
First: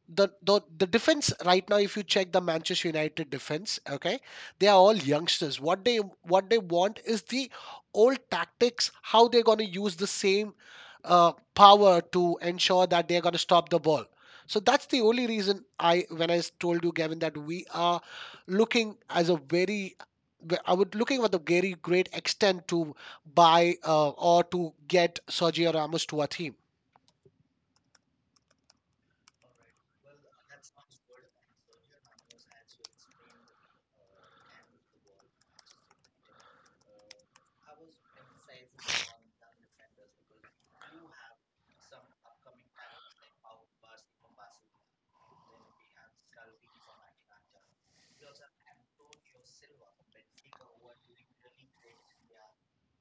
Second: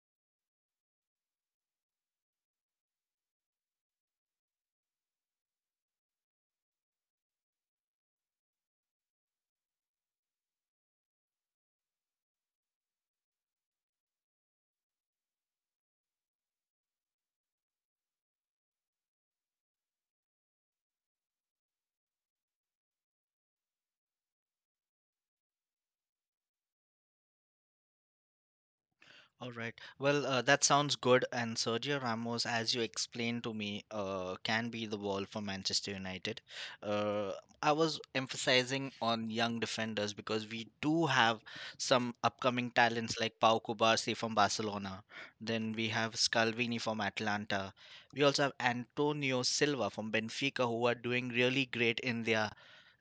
[SPEAKER 2] the defense right now, if you check the Manchester United defense, okay, they are all youngsters. What they want is the old tactics, how they're going to use the same power to ensure that they're going to stop the ball. So that's the only reason I, when I told you Gavin, that we are looking as a very, I would looking at the very great extent to buy or to get Sergio Ramos to our team.
[SPEAKER 1] All right. Well, that sounds good. And Sergio Ramos, as you explained to me, can be the wall for Manchester United. Uh, I was emphasizing on young defenders because we do have some upcoming talents like Pau Cubarsí from Barcelona. Then we have Scalvini from Atlanta. We also have Antonio Silva from Benfica, who are doing really great in their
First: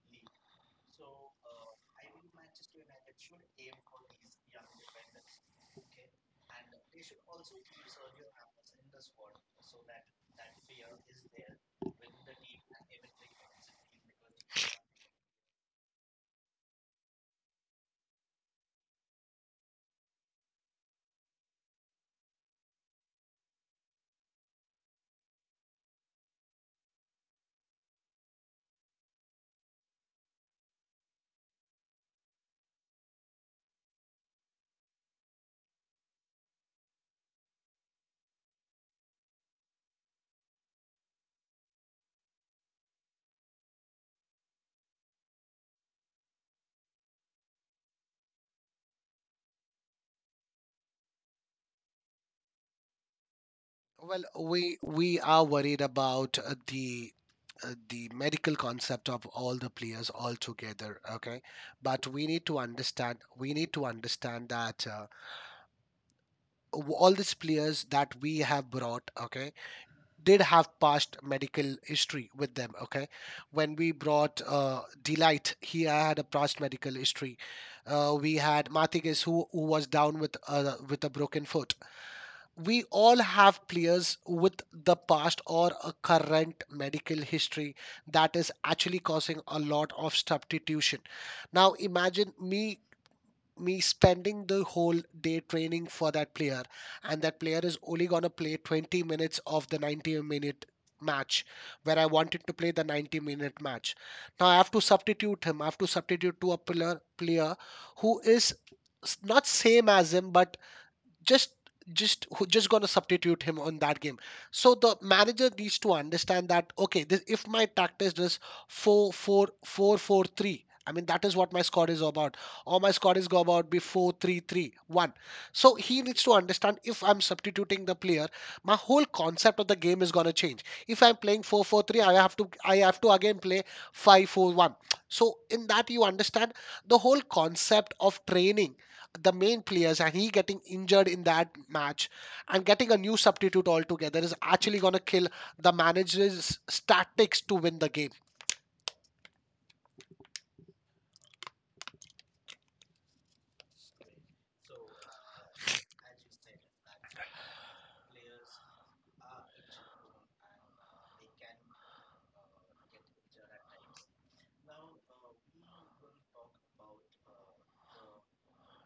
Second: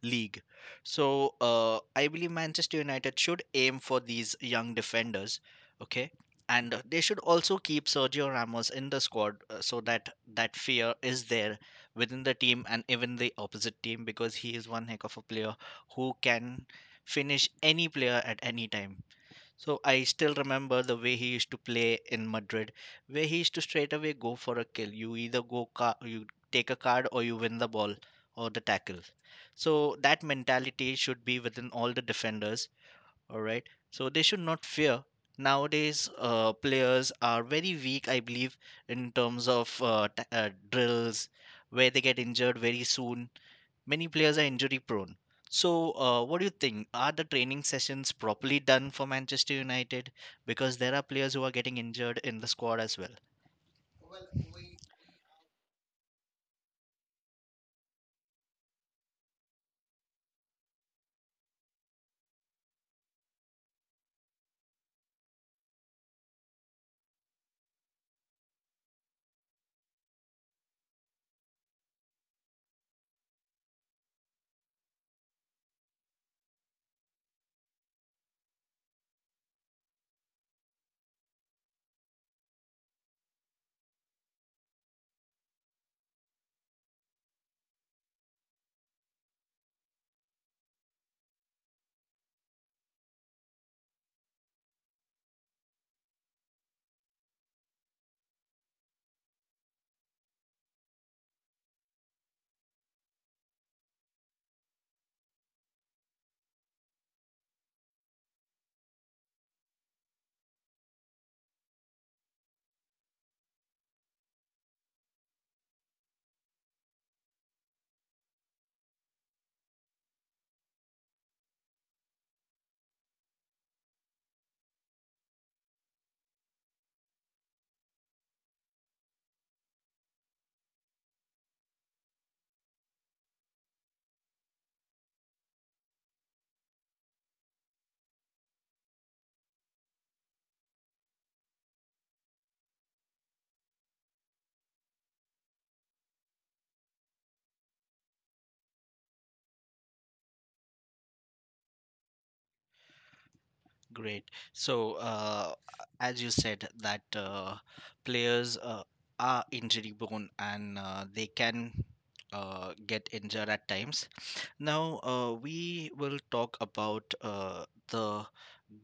[SPEAKER 1] league. So I believe Manchester United should aim for these young defenders, okay? And they should also keep Sergio Ramos in the squad so that that fear is there within the team and even the opposite team because he is one heck of a player who can finish any player at any time. So I still remember the way he used to play in Madrid, where he used to straight away go for a kill. You either you take a card or you win the ball or the tackle. So that mentality should be within all the defenders. All right. So they should not fear. Nowadays, players are very weak, I believe, in terms of drills, where they get injured very soon. Many players are injury prone. So, what do you think? Are the training sessions properly done for Manchester United? Because there are players who are getting injured in the squad as well.
[SPEAKER 2] Well, we are worried about the medical concept of all the players all together. Okay, but we need to understand that all these players that we have brought, okay, did have past medical history with them. Okay, when we brought Delight, he had a past medical history. We had Mathiges who was down with a broken foot. We all have players with the past or a current medical history that is actually causing a lot of substitution. Now imagine me spending the whole day training for that player, and that player is only going to play 20 minutes of the 90-minute match, where I wanted to play the 90-minute match. Now I have to substitute him. I have to substitute to a player who is not same as him, but just just who just going to substitute him on that game. So the manager needs to understand that, okay, this, if my tactics is 4, 4, 4, four, three. I mean that is what my squad is about, or my squad is go about be four, three, three, one. So he needs to understand, if I'm substituting the player, my whole concept of the game is going to change. If I'm playing 4, 4, 3, I have to again play five, four, one. So in that you understand, the whole concept of training the main players and he getting injured in that match and getting a new substitute altogether is actually going to kill the manager's tactics to win the game.
[SPEAKER 1] Great. So, as you said, that players are injury prone and they can get injured at times. Now, we will talk about the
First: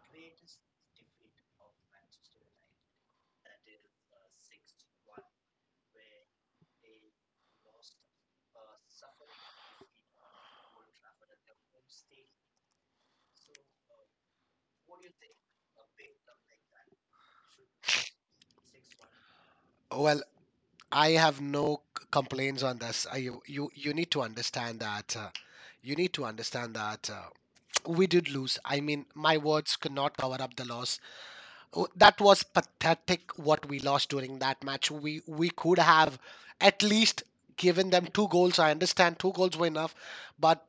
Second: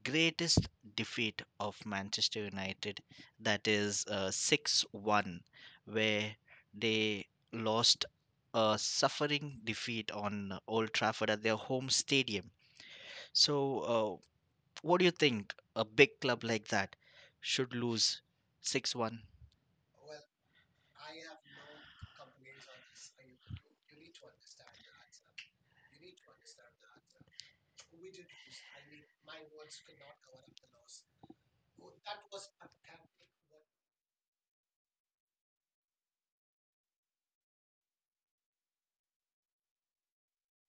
[SPEAKER 1] greatest defeat of Manchester United, that is 6-1, where they lost a suffering defeat on Old Trafford at their home stadium. So, what do you think? A big club like that should lose 6-1?
[SPEAKER 2] Well, I have no complaints on this. You need to understand that. You need to understand that we did lose. I mean, my words could not cover up the loss. Oh, that was pathetic. What we lost during that match. We could have at least given them two goals. I understand two goals were enough, but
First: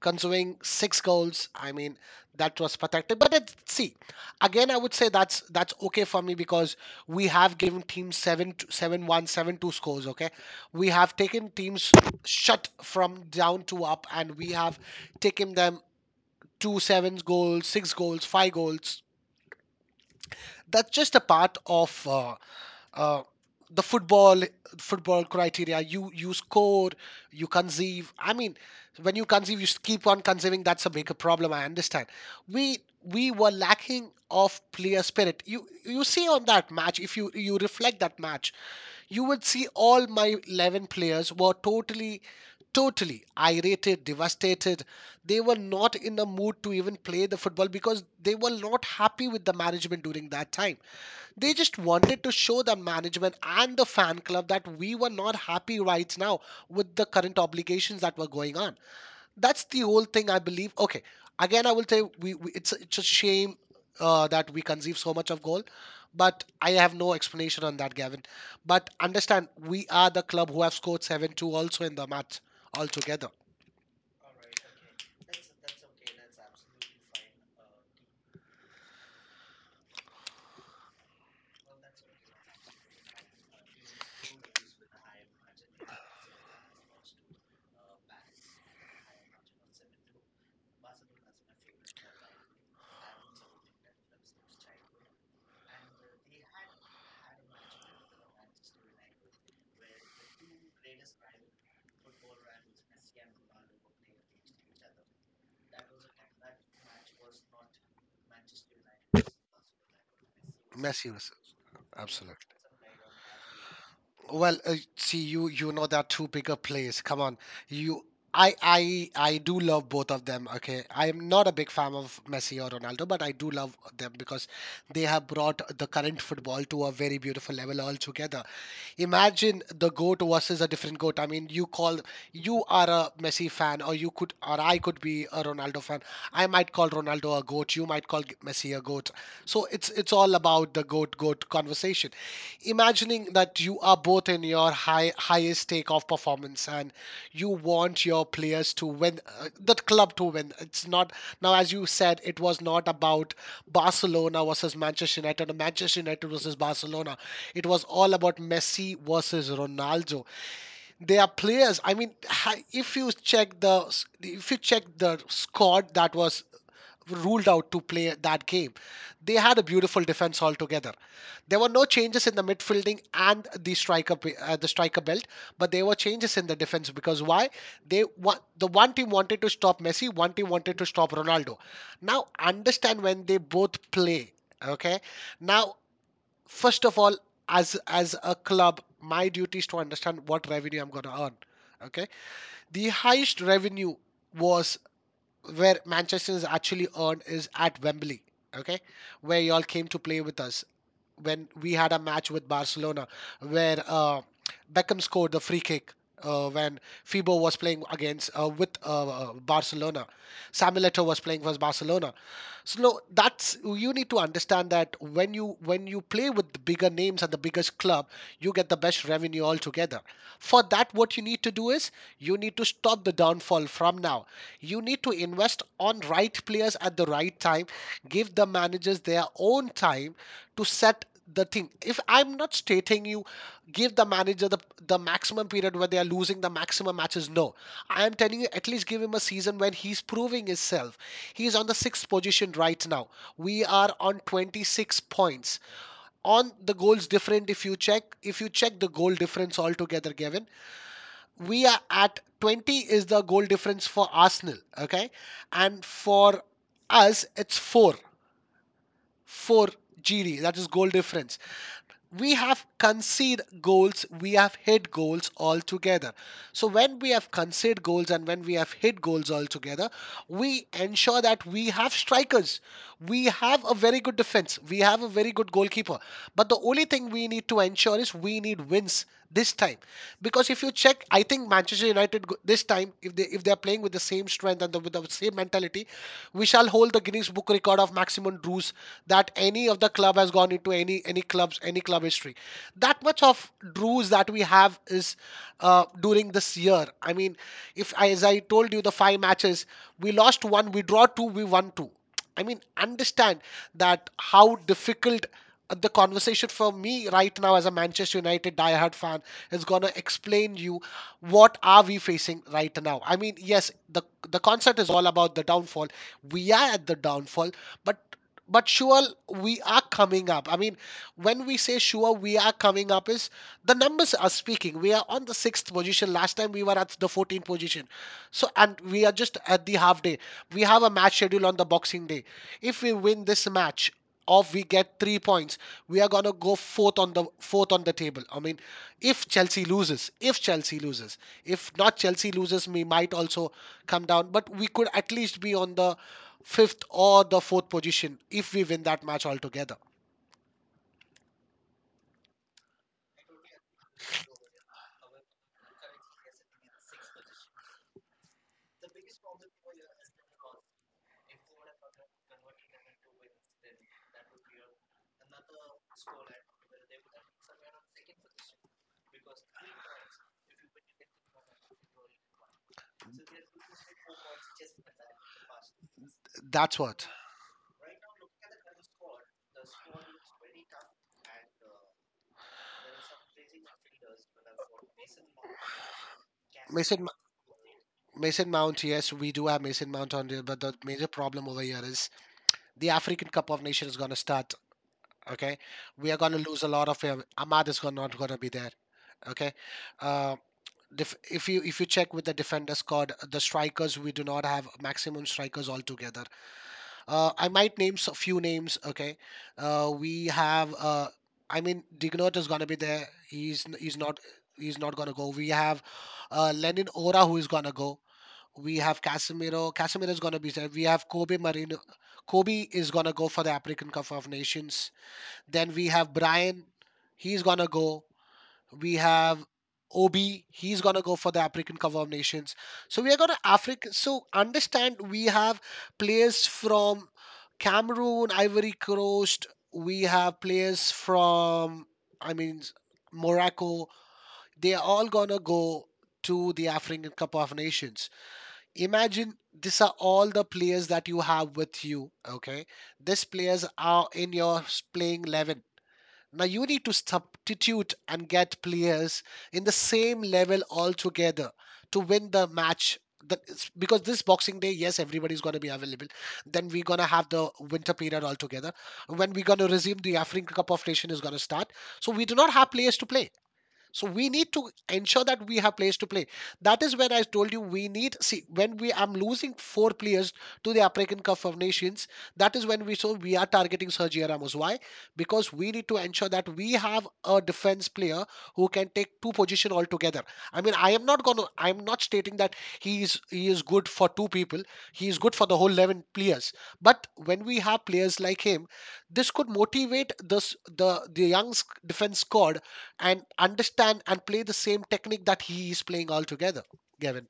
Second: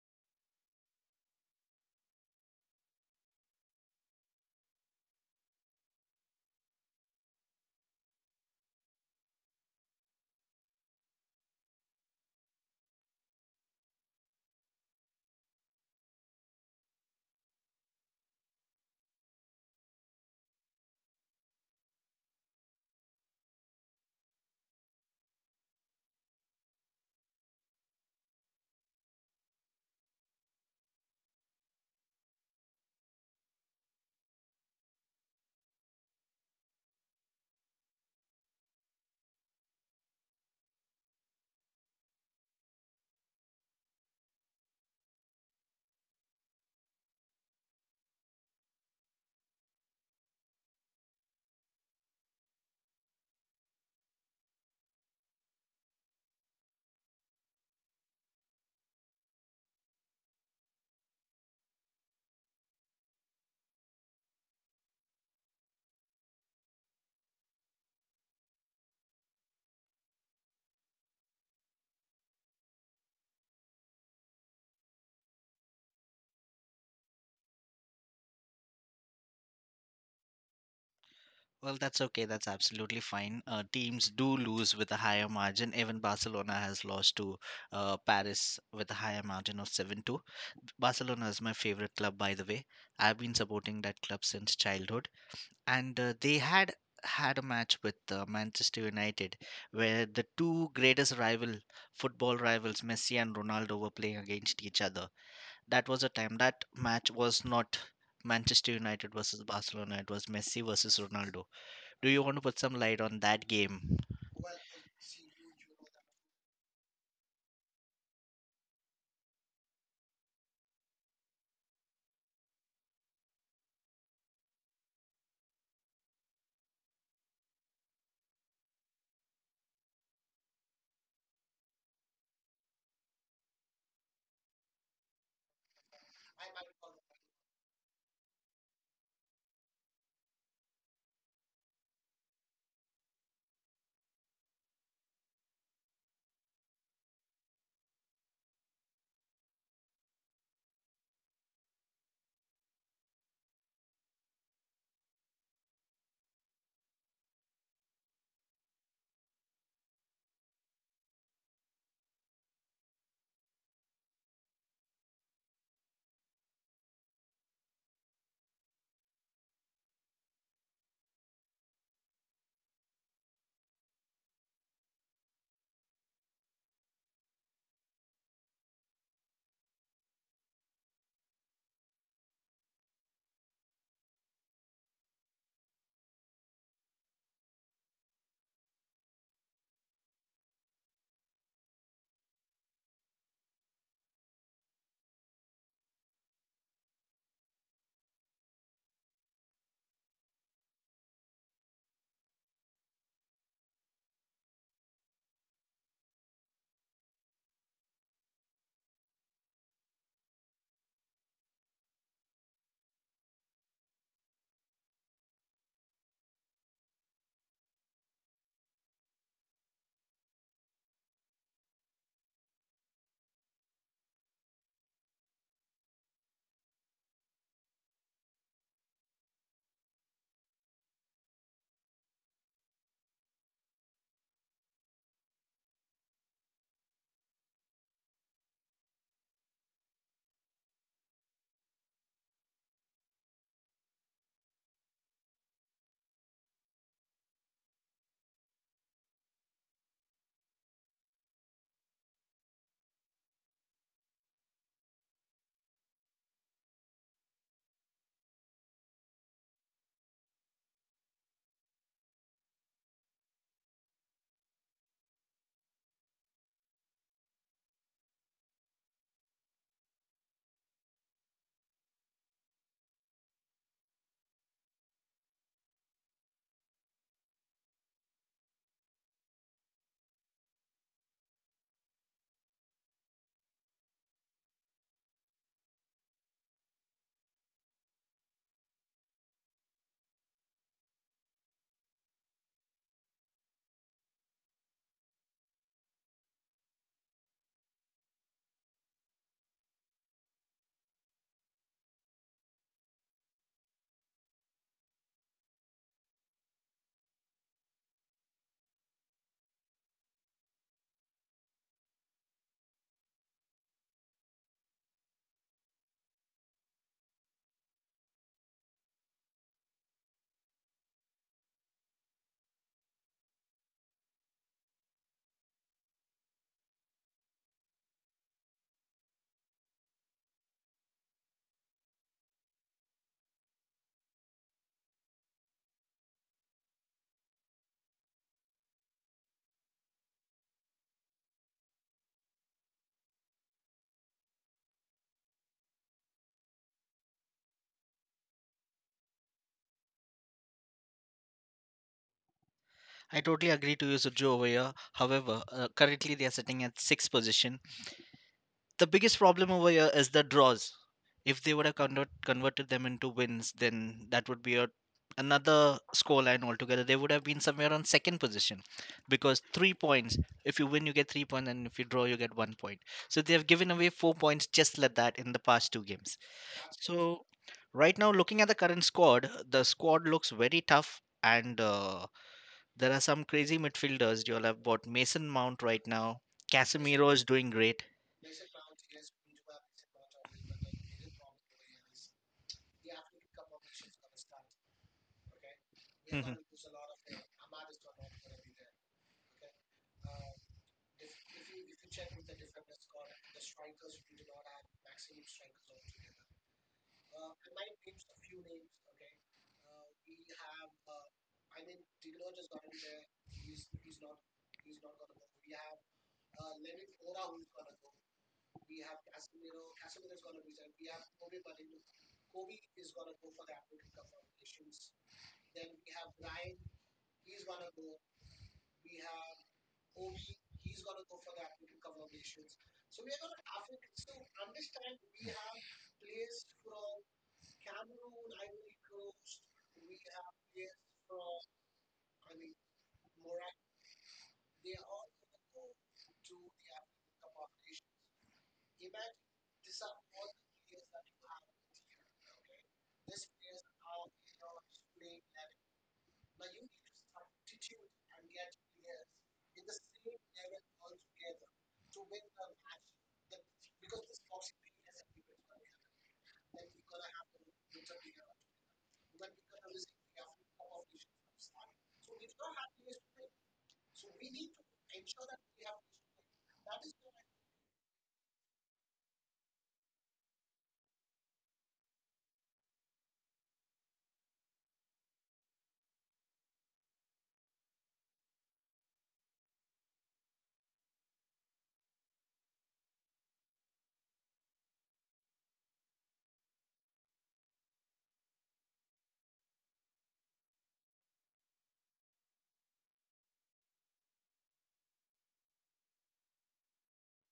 [SPEAKER 2] consuming six goals. I mean, that was pathetic. But it, see, again, I would say that's okay for me because we have given teams 7-1, 7-2 scores. Okay, we have taken teams shut from down to up, and we have taken them two sevens goals, six goals, five goals. That's just a part of uh, the football criteria, you score, you conceive. I mean, when you conceive, you keep on conceiving, that's a bigger problem. I understand we we were lacking of player spirit. You see on that match, if you reflect that match, you would see all my 11 players were totally totally irritated, devastated. They were not in a mood to even play the football because they were not happy with the management during that time. They just wanted to show the management and the fan club that we were not happy right now with the current obligations that were going on. That's the whole thing I believe. Okay, again I will say we it's a shame that we conceive so much of goal, but I have no explanation on that, Gavin. But understand, we are the club who have scored 7-2 also in the match altogether.
[SPEAKER 1] Well, that's okay. That's absolutely fine. Teams do lose with a higher margin. Even Barcelona has lost to Paris with a higher margin of 7-2. Barcelona is my favorite club, by the way. I've been supporting that club since childhood. And they had had a match with Manchester United where the two greatest rival football rivals, Messi and Ronaldo, were playing against each other. That was a time that match was not Manchester United versus Barcelona, it was Messi versus
[SPEAKER 2] Messi was
[SPEAKER 1] Ronaldo. Do you want to
[SPEAKER 2] absolute.
[SPEAKER 1] put some light on that game?
[SPEAKER 2] Well, see, you know there are two bigger plays. Come on, you. I do love both of them. Okay, I am not a big fan of Messi or Ronaldo, but I do love them because they have brought the current football to a very beautiful level altogether. Imagine the goat versus a different goat. I mean, you are a Messi fan, or I could be a Ronaldo fan. I might call Ronaldo a goat. You might call Messi a goat. So it's all about the goat conversation. Imagining that you are both in your highest takeoff performance and you want your players to win, the club to win. It's not now, as you said, it was not about Barcelona versus Manchester United or Manchester United versus Barcelona. It was all about Messi versus Ronaldo. They are players. I mean, if you check the, if you check the squad that was ruled out to play that game. They had a beautiful defense altogether. There were no changes in the midfielding and the striker, the striker belt, but there were changes in the defense because why? They the one team wanted to stop Messi, one team wanted to stop Ronaldo. Now understand when they both play, okay? Now first of all, as a club, my duty is to understand what revenue I'm going to earn, okay? The highest revenue was where Manchester is actually earned is at Wembley, okay, where y'all came to play with us when we had a match with Barcelona, where Beckham scored the free kick when Fibo was playing against with Barcelona, Samuel Eto'o was playing for Barcelona. So no, that's, you need to understand that when you play with the bigger names and the biggest club, you get the best revenue altogether. For that, what you need to do is you need to stop the downfall from now. You need to invest on right players at the right time, give the managers their own time to set the thing. If I'm not stating, you give the manager the maximum period where they are losing the maximum matches, no. I am telling you at least give him a season when he's proving himself. He's on the sixth position right now. We are on 26 points. On the goals different, if you check the goal difference altogether, Gavin, we are at 20 is the goal difference for Arsenal. Okay. And for us, it's four. Four GD. That is goal difference. We have conceded goals, we have hit goals all together. So when we have conceded goals and when we have hit goals all together, we ensure that we have strikers. We have a very good defense. We have a very good goalkeeper. But the only thing we need to ensure is we need wins this time because if you check, I think Manchester United this time, if they are playing with the same strength and the, with the same mentality, we shall hold the Guinness Book record of maximum draws that any of the club has gone into, any clubs, any club history. That much of draws that we have is during this year. I mean, if, as I told you, the five matches: we lost one, we draw two, we won two. I mean, understand that how difficult the conversation for me right now as a Manchester United diehard fan is gonna explain you what are we facing right now. I mean, yes, the concert is all about the downfall. We are at the downfall, but but sure we are coming up. I mean, when we say sure we are coming up is the numbers are speaking. We are on the sixth position. Last time we were at the 14th position. So, and we are just at the half day. We have a match schedule on the Boxing Day. If we win this match, or we get 3 points, we are gonna go fourth, on the fourth on the table. I mean, if Chelsea loses, if Chelsea loses, if not Chelsea loses, we might also come down. But we could at least be on the fifth or the fourth position if we win that match altogether.
[SPEAKER 1] I totally agree to you, Suju, over here. However, currently they are sitting at sixth position, the biggest problem over here is the draws. If they would have converted them into wins, then that would be a, another scoreline altogether. They would have been somewhere on second position because 3 points. If you win, you get 3 points, and if you draw, you get 1 point. So they have given away 4 points just like that in the past two games.
[SPEAKER 2] That's what.
[SPEAKER 1] So right now, looking at the current squad, the squad looks very tough, and there are some crazy midfielders. You all have bought Mason Mount right now.
[SPEAKER 2] Mason
[SPEAKER 1] Casemiro is doing great.
[SPEAKER 2] Mason Mount, yes, we do have Mason Mount on there, but the major problem over here is the African Cup of Nations is gonna start. Okay, we are
[SPEAKER 1] Mhm.
[SPEAKER 2] gonna lose a lot of him. Ahmad is gonna, not gonna be there. Okay, uh, if you check with the defender squad, the strikers, we do not have maximum strikers altogether. I might name a few names. Okay, we have. I mean, Dignot is gonna be there. He's not gonna go. We have Lenin Ora who is gonna go. We have Casemiro. Casemiro is gonna be there. We have Kobe Marino. Kobe is gonna go for the African Cup of Nations. Then we have Brian, he's gonna go. We have Obi, he's gonna go for the African Cup of Nations. So we are gonna Africa. So understand we have players from Cameroon, Ivory Coast. We have players from, I mean, Morocco. They are all gonna go to the African Cup of Nations. Imagine these are all the players that you have with you. Okay, these players are in your playing 11. Now you need to substitute and get players in the same level altogether to win the match. Because this Boxing Day, yes, everybody's going to be available. Then we're going to have the winter period altogether. When we're going to resume, the African Cup of Nation is going to start. So we do not have players to play. So we need to ensure that we have players to play. That is where I told you we need, see, when we I'm losing four players to the African Cup of Nations. That is when we are targeting Sergio Ramos. Why? Because we need to ensure that we have a defense player who can take two position altogether. I mean, I'm not stating that he is good for two people. He is good for the whole 11 players. But when we have players like him, this could motivate this the young defense squad and understand and play the same technique that he is playing altogether, Gavin?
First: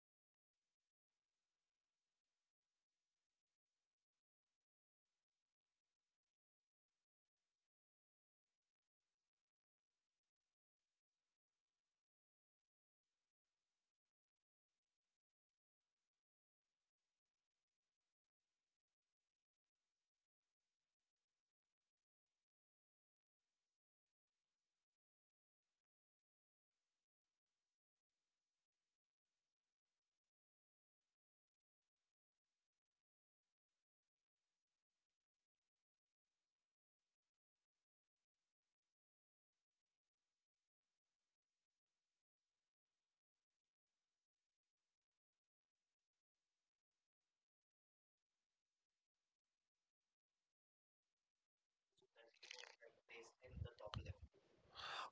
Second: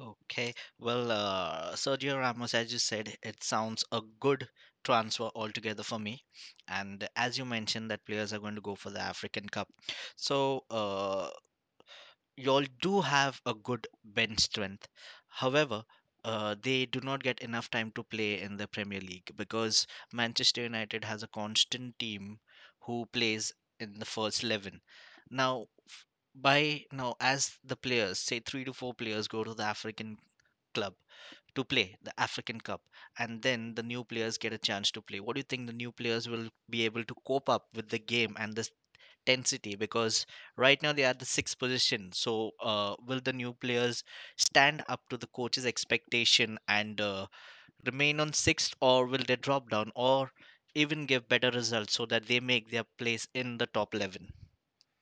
[SPEAKER 1] Okay. Well, Sergio Ramos, as you said, it sounds a good transfer altogether for me. And as you mentioned, that players are going to go for the African Cup. So, y'all do have a good bench strength. However, they do not get enough time to play in the Premier League because Manchester United has a constant team who plays in the first 11. Now, by now, as the players, say three to four players, go to the African club to play the African Cup, and then the new players get a chance to play. What do you think the new players will be able to cope up with the game and the intensity because right now they are the sixth position. So, will the new players stand up to the coach's expectation and remain on sixth, or will they drop down, or even give better results so that they make their place in the top 11?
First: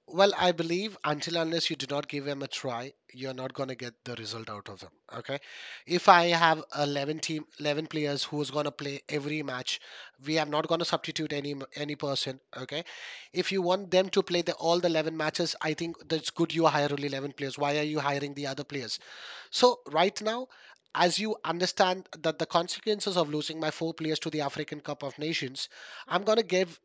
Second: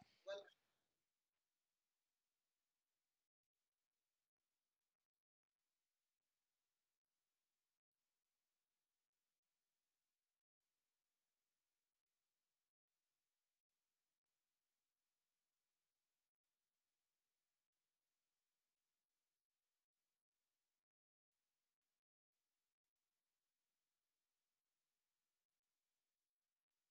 [SPEAKER 2] Well, I believe until unless you do not give him a try, you're not going to get the result out of him. Okay. If I have 11 team, 11 players who's going to play every match, we are not going to substitute any person. Okay. If you want them to play the all the 11 matches, I think that's good. You hire only 11 players. Why are you hiring the other players? So right now, as you understand that the consequences of losing my 4 players to the African Cup of Nations, I'm gonna give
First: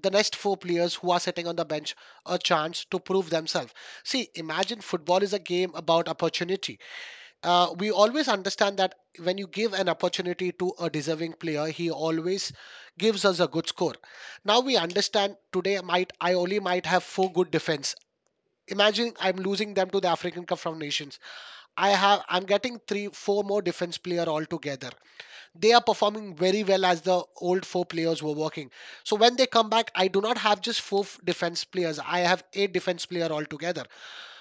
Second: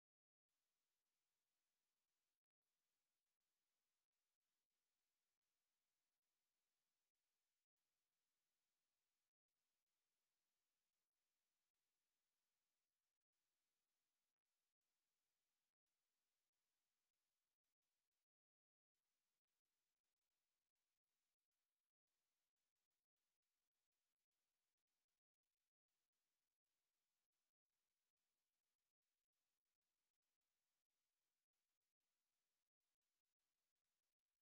[SPEAKER 2] the next 4 players who are sitting on the bench a chance to prove themselves. See, imagine football is a game about opportunity. We always understand that when you give an opportunity to a deserving player, he always gives us a good score. Now we understand today might I only might have four good defense. Imagine I'm losing them to the African Cup of Nations. I'm getting 3 4 more defense player altogether. They are performing very well as the old 4 players were working. So when they come back, I do not have just four defense players. I have eight defense player altogether.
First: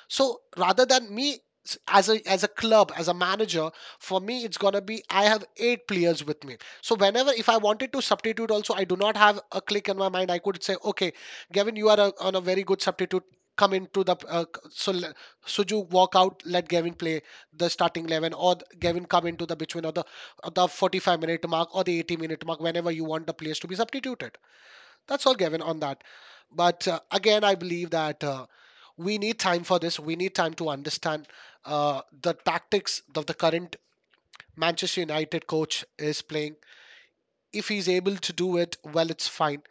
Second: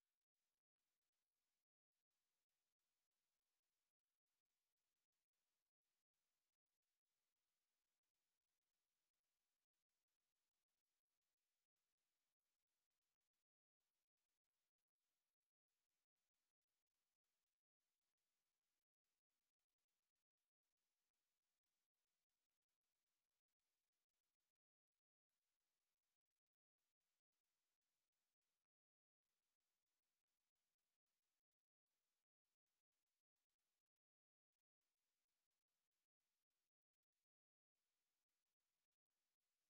[SPEAKER 2] So rather than me as a club, as a manager, for me it's gonna be I have eight players with me. So whenever if I wanted to substitute also, I do not have a click in my mind. I could say, okay, Gavin, you are a, on a very good substitute. Come into the Suju walk out. Let Gavin play the starting 11, or Gavin come into the between or the 45-minute mark or the 80-minute mark. Whenever you want the players to be substituted, that's all, Gavin. On that, but again, I believe that. We need time for this. We need time to understand the tactics that the current Manchester United coach is playing. If he's able to do it, well, it's fine.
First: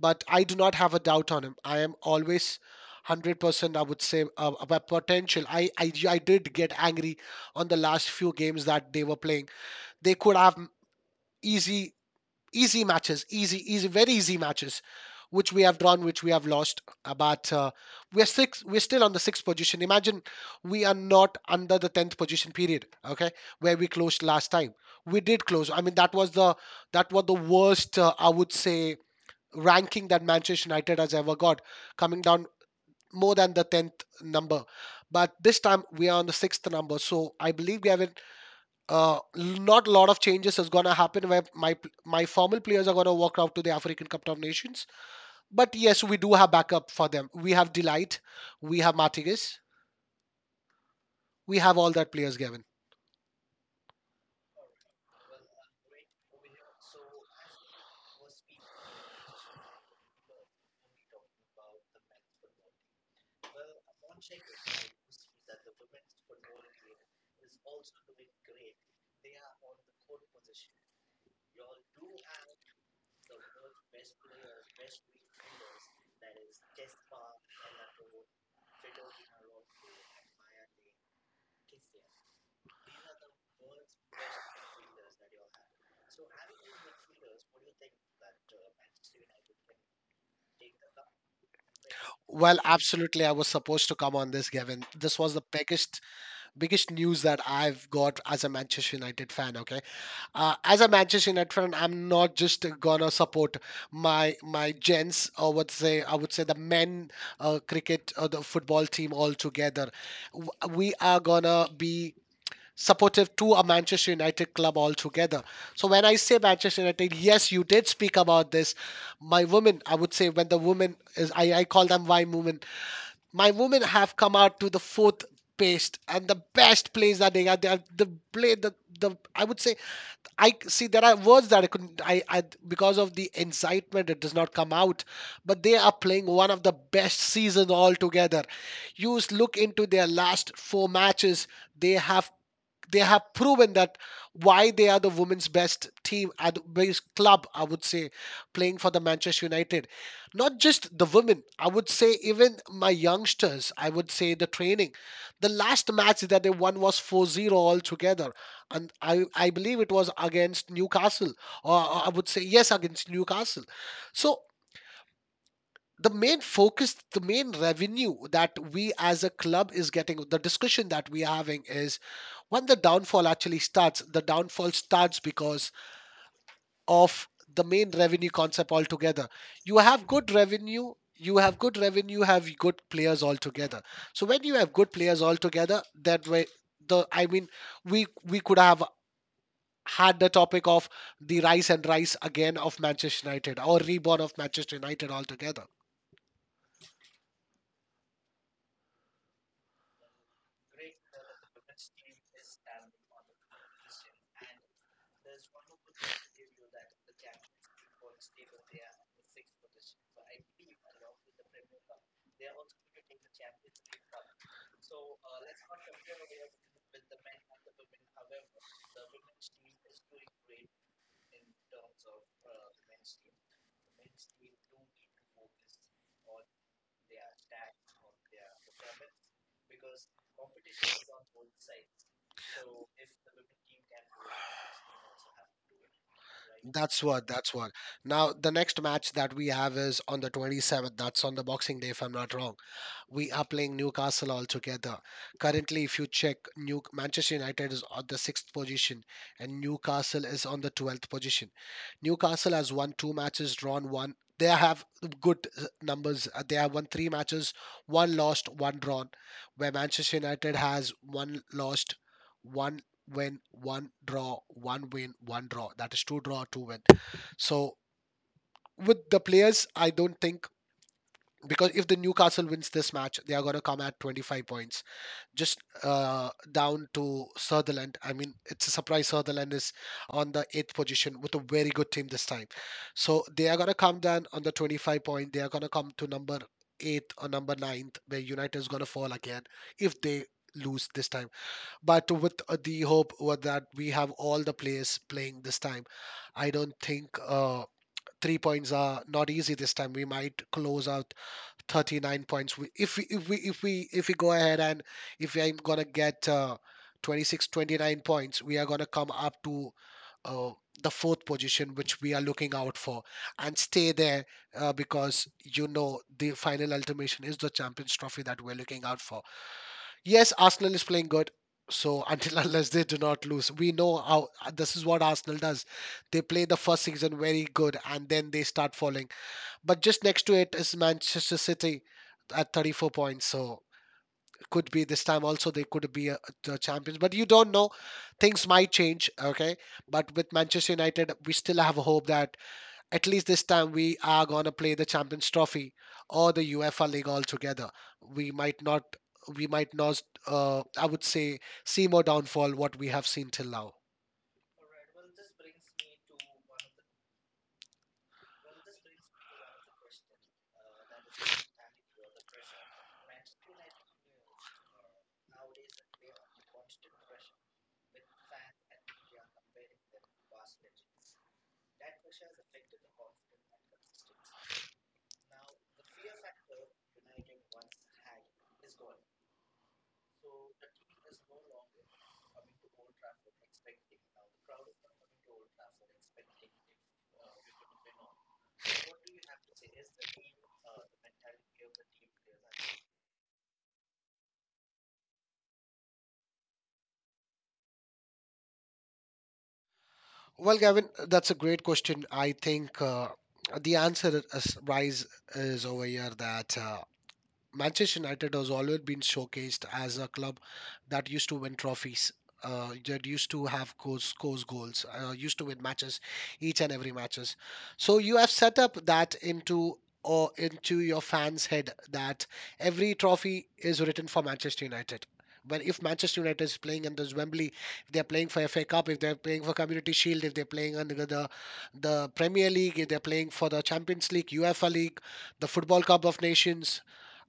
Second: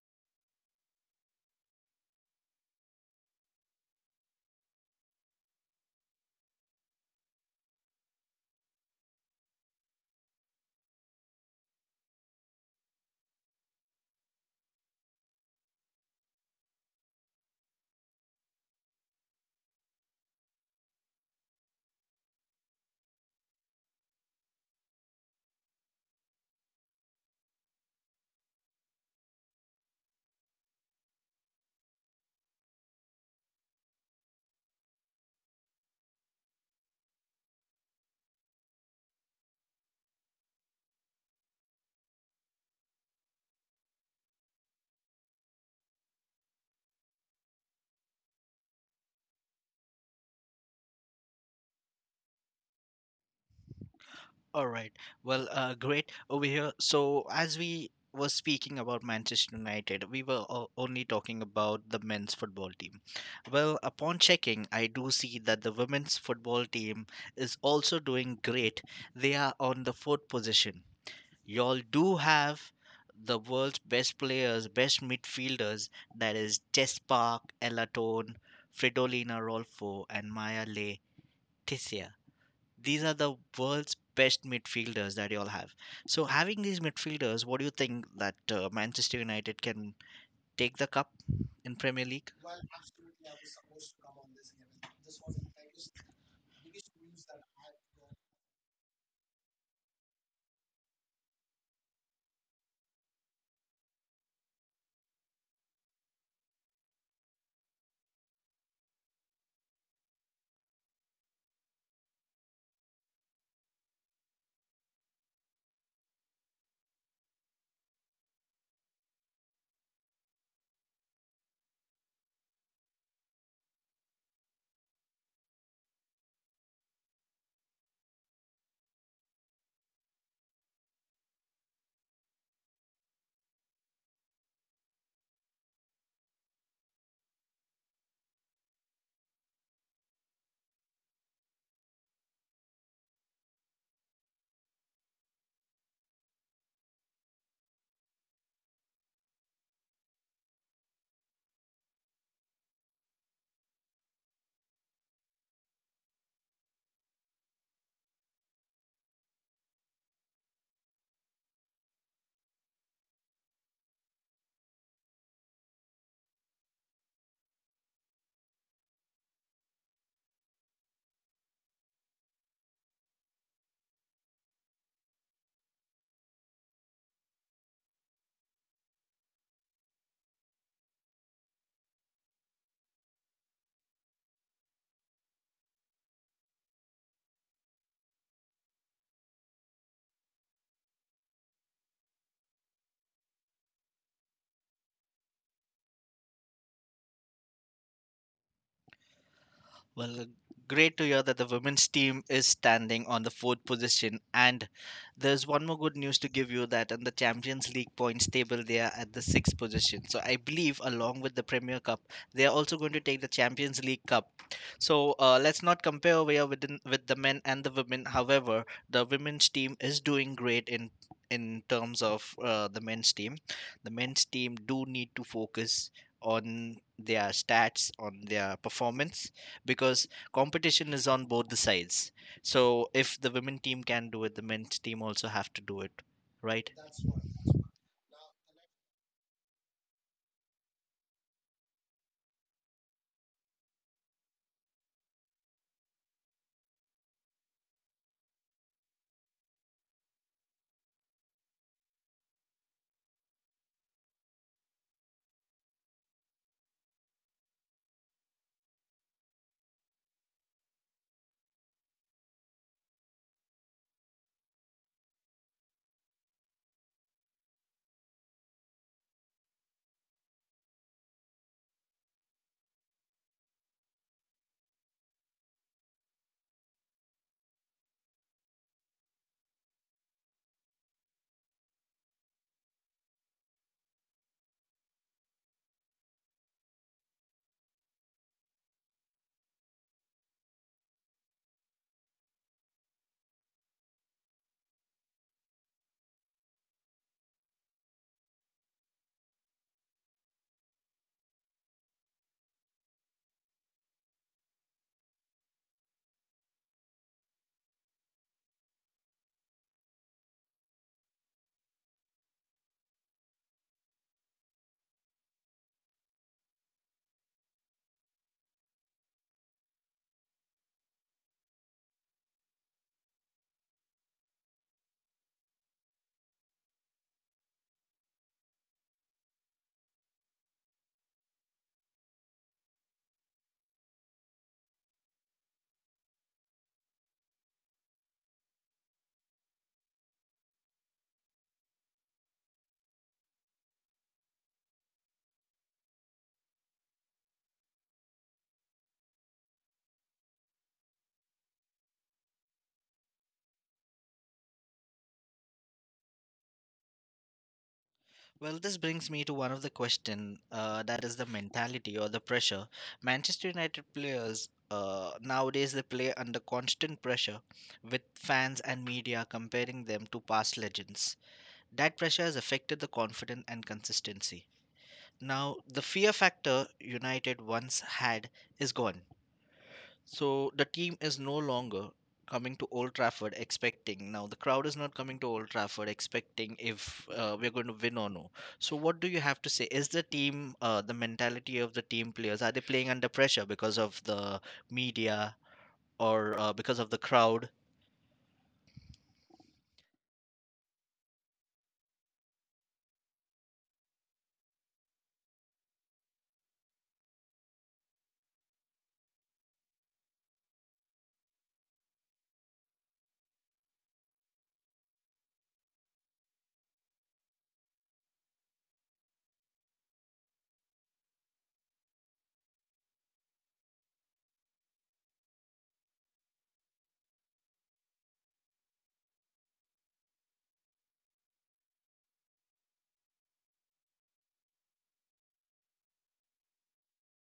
[SPEAKER 2] But I do not have a doubt on him. I am always 100%, I would say, about potential. I did get angry on the last few games that they were playing. They could have easy easy matches, easy, easy, very easy matches, which we have drawn, which we have lost. But we're still on the sixth position. Imagine we are not under the tenth position period. Okay, where we closed last time. We did close. I mean, that was the worst. I would say ranking that Manchester United has ever got, coming down more than the tenth number. But this time we are on the sixth number, so I believe we have an not a lot of changes is going to happen where my formal players are going to walk out to the African Cup of Nations. But yes, we do have backup for them. We have Delight, we have Martinez, we have all that players, Gavin.
[SPEAKER 1] All right. Well, great over here. So, as we were speaking about Manchester United, we were only talking about the men's football team. Well, upon checking, I do see that the women's football team is also doing great. They are on the fourth position. Y'all do have the world's best players, best midfielders, that is Jess Park, Ella Tone, Fridolina Rolfo, and Maya Le, these are the world's best midfielders that you all have. So having these midfielders, what do you think that Manchester United can take the cup in Premier League?
[SPEAKER 2] Well, absolutely, I was supposed to come on this, Gavin. This was the biggest news that I've got as a Manchester United fan. Okay, as a Manchester United fan, I'm not just gonna support my gents or what say I would say the men cricket or the football team all together. We are gonna be supportive to a Manchester United club altogether. So when I say Manchester United, yes, you did speak about this. My women, I would say when the women is I call them why women my women have come out to the fourth best and the best plays that they are. They are the play the I would say I see there are words that I couldn't I because of the incitement it does not come out, but they are playing one of the best seasons altogether. Look into their last four matches, they have they have proven that why they are the women's best team at best club, I would say, playing for the Manchester United. Not just the women, I would say, even my youngsters, I would say, the training, the last match that they won was 4-0 0 altogether, and I believe it was against Newcastle, or I would say yes, against Newcastle. So the main focus, the main revenue that we as a club is getting, the discussion that we are having is when the downfall actually starts, the downfall starts because of the main revenue concept altogether. You have good revenue, you have good revenue, have good players altogether. So when you have good players altogether, that way the I mean we could have had the topic of the rise and rise again of Manchester United or reborn of Manchester United altogether.
[SPEAKER 1] Well, great to hear that the women's team is standing on the fourth position. And there's one more good news to give you that in the Champions League points table, they are at the sixth position. So I believe, along with the Premier Cup, they are also going to take the Champions League Cup. So let's not compare over here within, with the men and the women. However, the women's team is doing great in terms of the men's team. The men's team do need to focus on their stats, on their performance because competition is on both the sides. So if the women team can do it, the men's team also have to do it, right?
[SPEAKER 2] That's what. Now, the next match that we have is on the 27th. That's on the Boxing Day, if I'm not wrong. We are playing Newcastle altogether. Currently, if you check, New Manchester United is on the sixth position, and Newcastle is on the 12th position. Newcastle has won two matches, drawn one. They have good numbers. They have won three matches, one lost, one drawn. Where Manchester United has one lost, one win, one draw, one win, one draw. That is two draw, two win. So with the players, I don't think because if the Newcastle wins this match, they are going to come at 25 points, just down to Sutherland. I mean, it's a surprise. Sutherland is on the eighth position with a very good team this time, so they are going to come down on the 25 point. They are going to come to number eighth or number ninth, where United is going to fall again if they lose this time. But with the hope that we have all the players playing this time, I don't think 3 points are not easy this time. We might close out 39 points. If we go ahead, and if I'm gonna get 26 29 points, we are gonna come up to uh, the fourth position, which we are looking out for, and stay there because you know the final ultimation is the Champions Trophy that we're looking out for. Yes, Arsenal is playing good. So until unless they do not lose, we know how this is what Arsenal does. They play the first season very good and then they start falling. But just next to it is Manchester City at 34 points. So it could be this time also they could be the champions. But you don't know. Things might change. Okay. But with Manchester United, we still have hope that at least this time we are going to play the Champions Trophy or the UEFA League altogether. We might not. We might not, I would say, see more downfall what we have seen till now.
[SPEAKER 1] Well, this brings me to one of the question that is the mentality or the pressure. Manchester United players nowadays they play under constant pressure with fans and media comparing them to past legends. That pressure has affected the confidence and consistency. Now, the fear factor United once had is gone. So the team is no longer coming to Old Trafford expecting. Now the crowd is not coming to Old Trafford expecting if we're going to win or no. So what do you have to say? Is the team, the mentality of the team players, are they playing under pressure because of the media or because of the crowd?
[SPEAKER 2] Well, Gavin, that's a great question. I think the answer is rise is over here that Manchester United has always been showcased as a club that used to win trophies. That used to have goals, scores goals, used to win matches, each and every matches. So you have set up that into or into your fans' head that every trophy is written for Manchester United. But if Manchester United is playing under Wembley, if they're playing for FA Cup, if they're playing for Community Shield, if they're playing under the Premier League, if they're playing for the Champions League, UEFA League, the Football Cup of Nations,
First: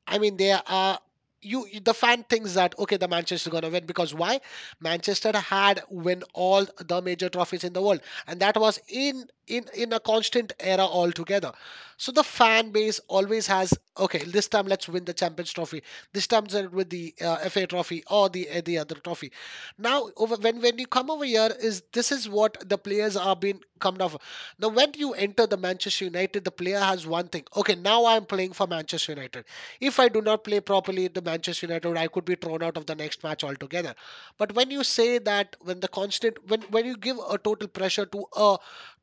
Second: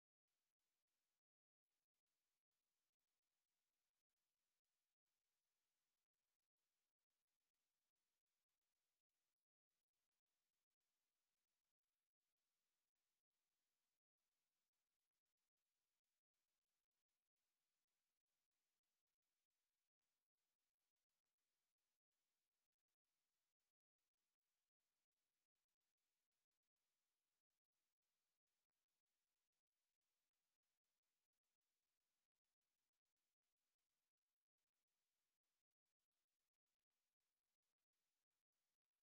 [SPEAKER 2] I mean, there are The fan thinks that okay, the Manchester gonna win because why? Manchester had win all the major trophies in the world, and that was in a constant era altogether. So the fan base always has okay. This time let's win the Champions Trophy. This time let's with the FA Trophy or the other trophy. Now over when you come over here is this is what the players are being come off. Now when you enter the Manchester United, the player has one thing. Okay, now I'm playing for Manchester United. If I do not play properly in the Manchester United, I could be thrown out of the next match altogether. But when you say that, when when you give a total pressure to a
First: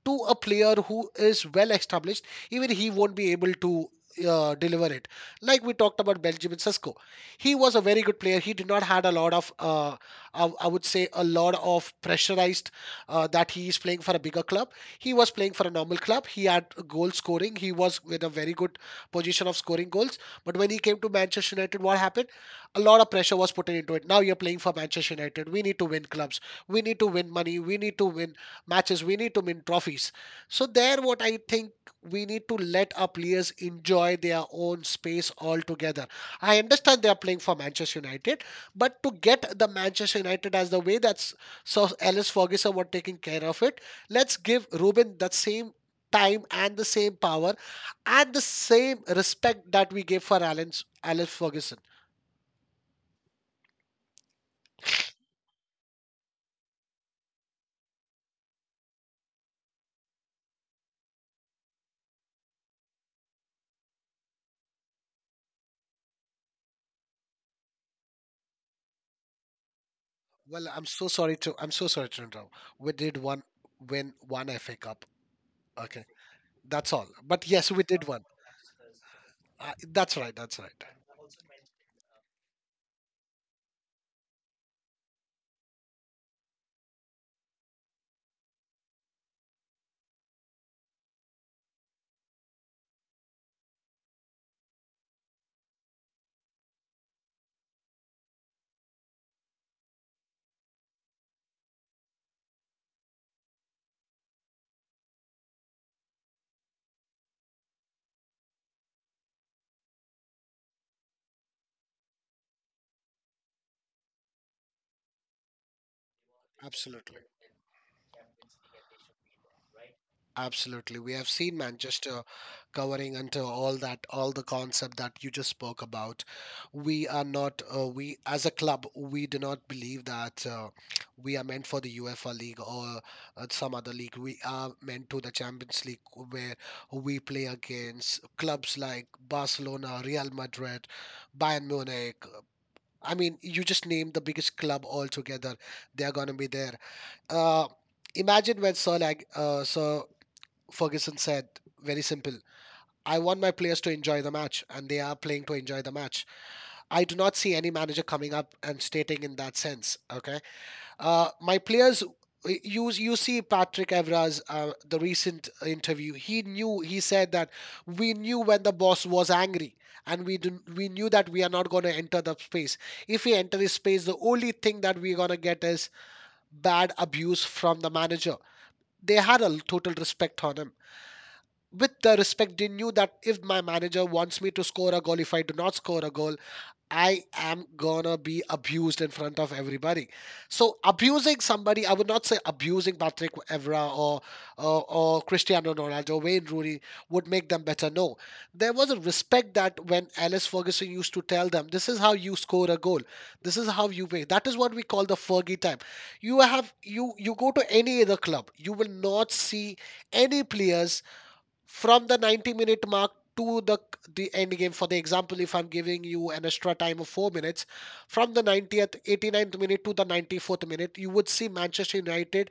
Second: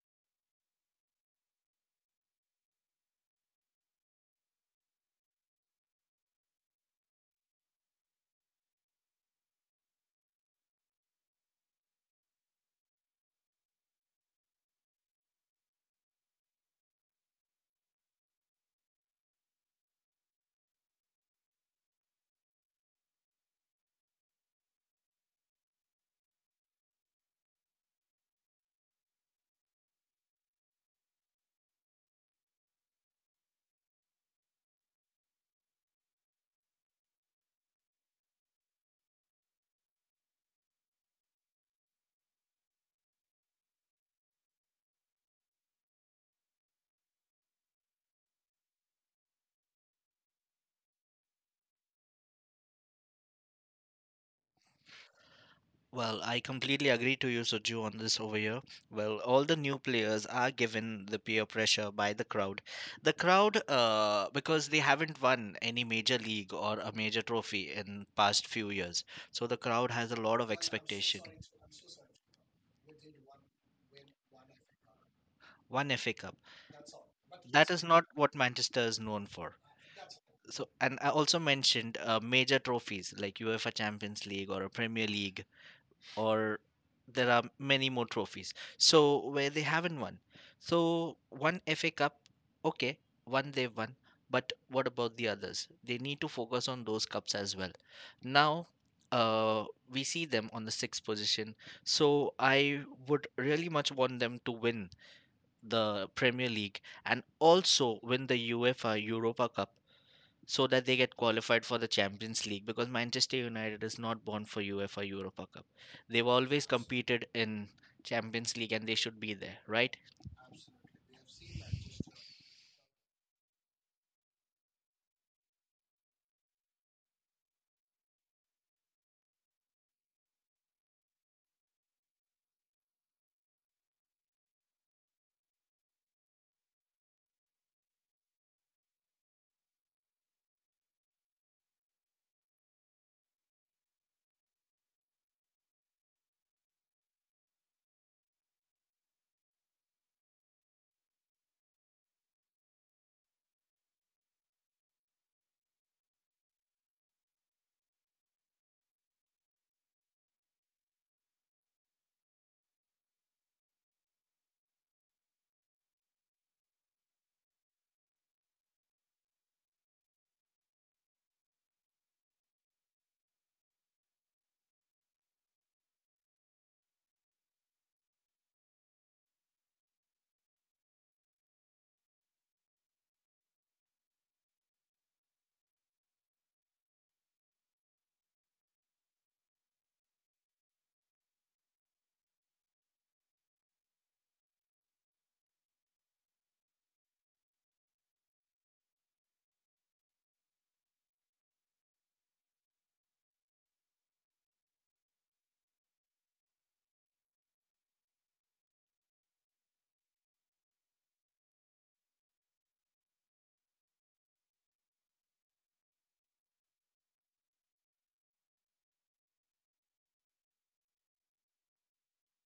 [SPEAKER 2] player who is well established, even he won't be able to deliver it. Like we talked about Benjamin Sesko, he was a very good player. He did not had a lot of, I would say, a lot of pressurized that he is playing for a bigger club. He was playing for a normal club. He had goal scoring. He was with a very good position of scoring goals. But when he came to Manchester United, what happened? A lot of pressure was put into it. Now you're playing for Manchester United. We need to win clubs. We need to win money. We need to win matches. We need to win trophies. So there, what I think we need to let our players enjoy their own space altogether. I understand they are playing for Manchester United, but to get the Manchester United as the way that's so Alice Ferguson were taking care of it, let's give Ruben that same time and the same power and the same respect that we gave for Alan's Alex Ferguson.
[SPEAKER 1] Well, I completely agree to you, Suju, on this over here. Well, all the new players are given the peer pressure by the crowd. The crowd, because they haven't won any major league or a major trophy in past few years, so the crowd has a lot of expectation.
[SPEAKER 2] I'm so sorry to interrupt. We did one win one FA Cup.
[SPEAKER 1] One
[SPEAKER 2] Okay,
[SPEAKER 1] FA Cup.
[SPEAKER 2] that's all. But yes,
[SPEAKER 1] That
[SPEAKER 2] we
[SPEAKER 1] is not
[SPEAKER 2] did one.
[SPEAKER 1] what Manchester is known for.
[SPEAKER 2] That's right. That's
[SPEAKER 1] So,
[SPEAKER 2] right.
[SPEAKER 1] and I also mentioned major trophies like UEFA Champions League or a Premier League or there are many more trophies. So where they haven't won. So one FA Cup, okay, one they've won, but what about the others? They need to focus on those cups as well. Now, uh, we see them on the sixth position. So I would really much want them to win the Premier League and also win the UEFA Europa Cup so that they get qualified for the Champions League because Manchester United is not born for UEFA Europa Cup. They've always
[SPEAKER 2] Absolutely.
[SPEAKER 1] competed in Champions League and they should be there, right?
[SPEAKER 2] Absolutely. We have seen Manchester covering until all that, all the concept that you just spoke about. We are not, we as a club, we do not believe that we are meant for the UEFA league or some other league. We are meant to the Champions League where we play against clubs like Barcelona, Real Madrid, Bayern Munich. I mean, you just name the biggest club altogether. They are going to be there. Uh, Imagine when Sir Ferguson said, very simple. I want my players to enjoy the match, and they are playing to enjoy the match. I do not see any manager coming up and stating in that sense. Okay, my players. You see Patrick Evra's the recent interview. He said that we knew when the boss was angry, and we knew that we are not going to enter the space. If we enter his space, the only thing that we're going to get is bad abuse from the manager. They had a total respect on him. With the respect, they knew that if my manager wants me to score a goal, if I do not score a goal, I am gonna be abused in front of everybody. So abusing somebody, I would not say abusing Patrick Evra or or Cristiano Ronaldo, Wayne Rooney would make them better. No, there was a respect that when Alice Ferguson used to tell them this is how you score a goal, this is how you make, that is what we call the Fergie time. You have you you go to any other club, you will not see any players from the 90-minute mark to the end game. For the example, if I'm giving you an extra time of 4 minutes, from the 90th 89th minute to the 94th minute, you would see Manchester United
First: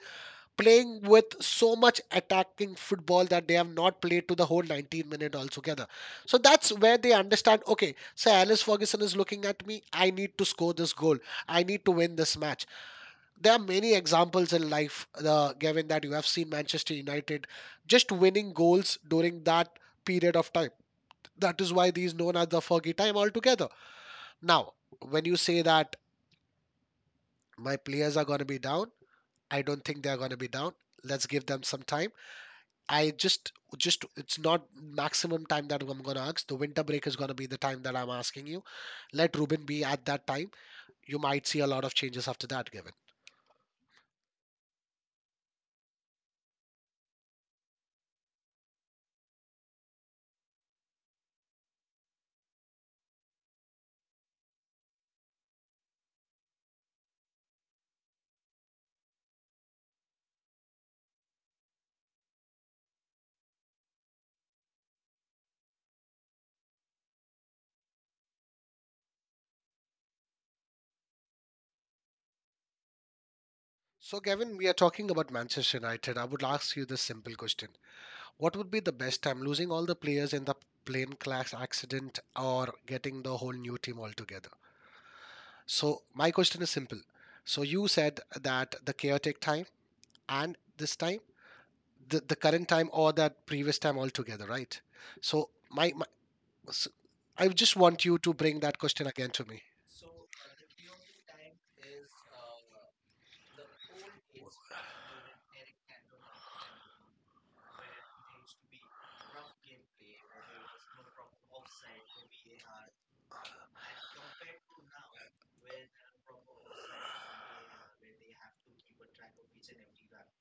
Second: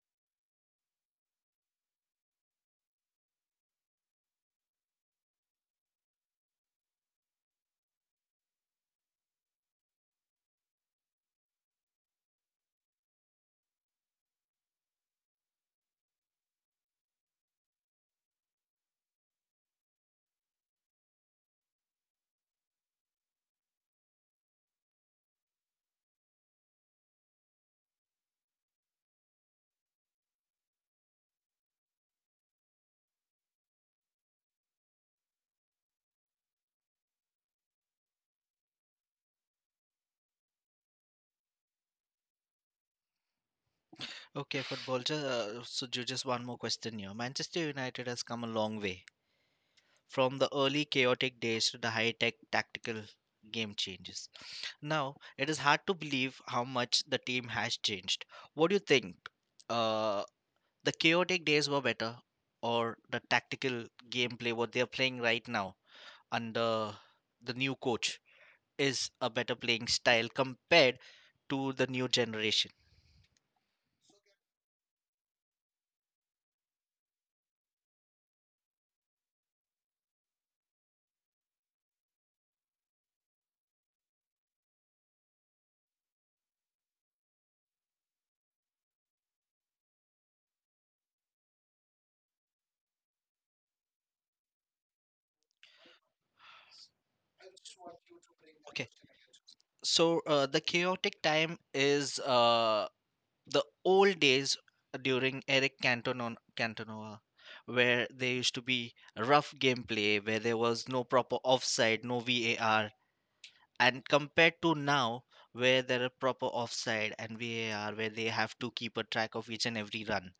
[SPEAKER 2] playing with so much attacking football that they have not played to the whole 19-minute altogether. So that's where they understand, okay, so Alice Ferguson is looking at me, I need to score this goal, I need to win this match. There are many examples in life, Gavin, that you have seen Manchester United just winning goals during that period of time. That is why these known as the Fergie time altogether. Now, when you say that my players are going to be down, I don't think they are going to be down. Let's give them some time. I just, just it's not maximum time that I'm going to ask. The winter break is going to be the time that I'm asking you. Let Ruben be at that time. You might see a lot of changes after that, Gavin.
[SPEAKER 1] Okay, football. Just, just one more question here. Manchester United has come a long way from the early chaotic days to the high-tech tactical game changes. Now, it is hard to believe how much the team has changed. What do you think? Uh, The chaotic days were better, or the tactical gameplay what they are playing right now under the new coach is a better playing style compared to the new generation.
[SPEAKER 2] So, Gavin, we are talking about Manchester United. I would ask you this simple question. What would be the best time, losing all the players in the plane crash accident or getting the whole new team altogether? So, my question is simple. So, you said that the chaotic time and this time, the current time or that previous time altogether, right? So, my s I just want you to bring that
[SPEAKER 1] Okay,
[SPEAKER 2] question again to me.
[SPEAKER 1] so the chaotic time is the old days during Cantona, where there used to be rough gameplay, where there was no proper offside, no VAR, and compared to now where there are proper offside and VAR where they have to keep a track of each and every run.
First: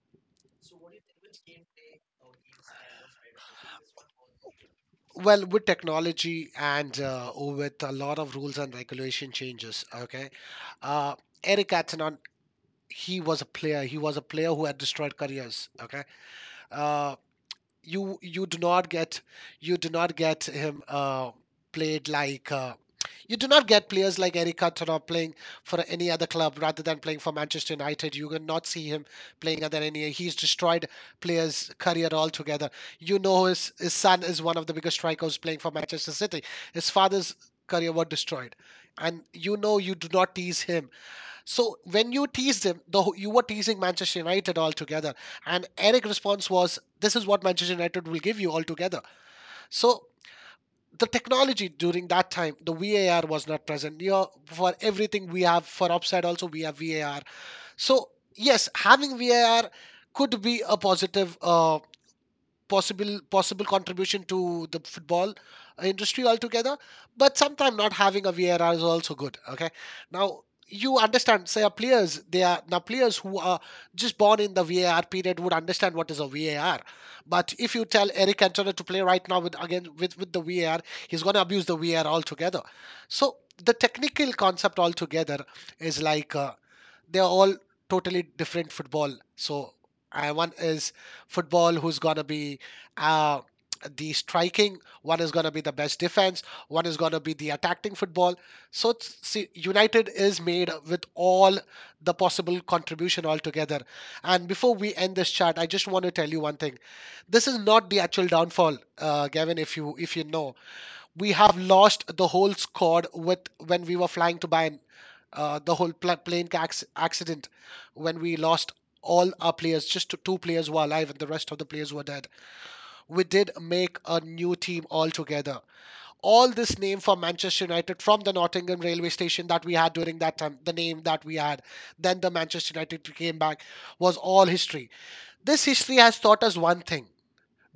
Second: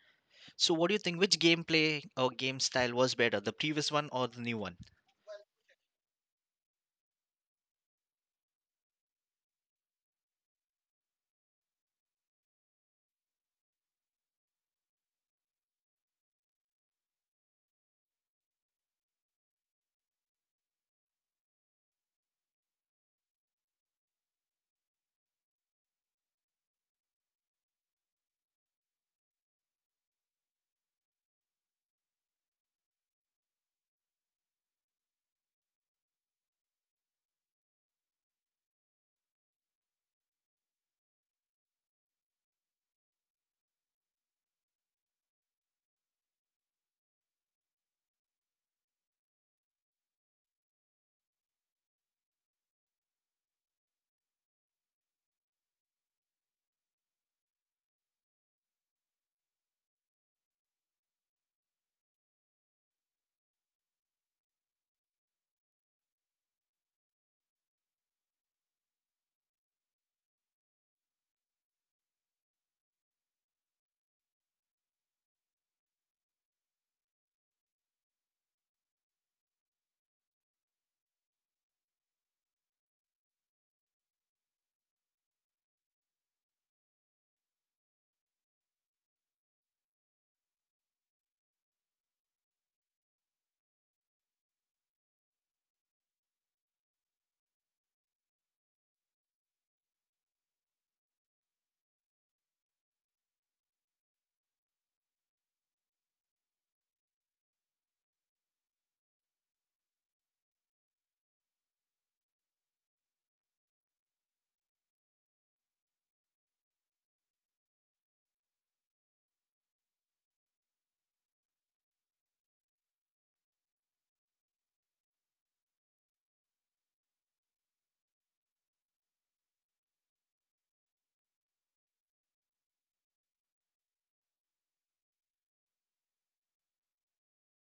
[SPEAKER 1] So what do you think which gameplay or game style was better, the previous one or the new one?
[SPEAKER 2] Well, with technology and with a lot of rules and regulation changes, okay. Uh, Eric Cantona, he was a player. He was a player who had destroyed careers, okay. Uh, you you do not get you do not get him played like you do not get players like Eric Cantona playing for any other club rather than playing for Manchester United. You cannot see him playing other any. He's destroyed players' career altogether. You know his son is one of the biggest strikers playing for Manchester City. His father's career was destroyed, and you know you do not tease him. So when you teased him, you were teasing Manchester United altogether, and Eric's response was, "This is what Manchester United will give you altogether." So the technology during that time, the VAR was not present. You know, for everything we have for offside, also we have VAR. So yes, having VAR could be a positive. Possible contribution to the football industry altogether, but sometimes not having a VAR is also good, okay. Now, you understand, say our players, they are now players who are just born in the VAR period would understand what is a VAR. But if you tell Eric Cantona to play right now with, again, with the VAR, he's going to abuse the VAR altogether. So the technical concept altogether is like they're all totally different football. So one is football who's gonna be uh, the striking, one is going to be the best defense, one is going to be the attacking football. So it's- see, United is made with all the possible contribution altogether. And before we end this chat, I just want to tell you one thing. This is not the actual downfall, Gavin. If you know, we have lost the whole squad with, when we were flying to Bayern, the whole pla plane accident, when we lost all our players, just two players were alive and the rest of the players were dead. We did make a new team altogether. All this name for Manchester United from the Nottingham railway station that we had during that time, the name that we had, then the Manchester United came back, was all history. This history has taught us one thing:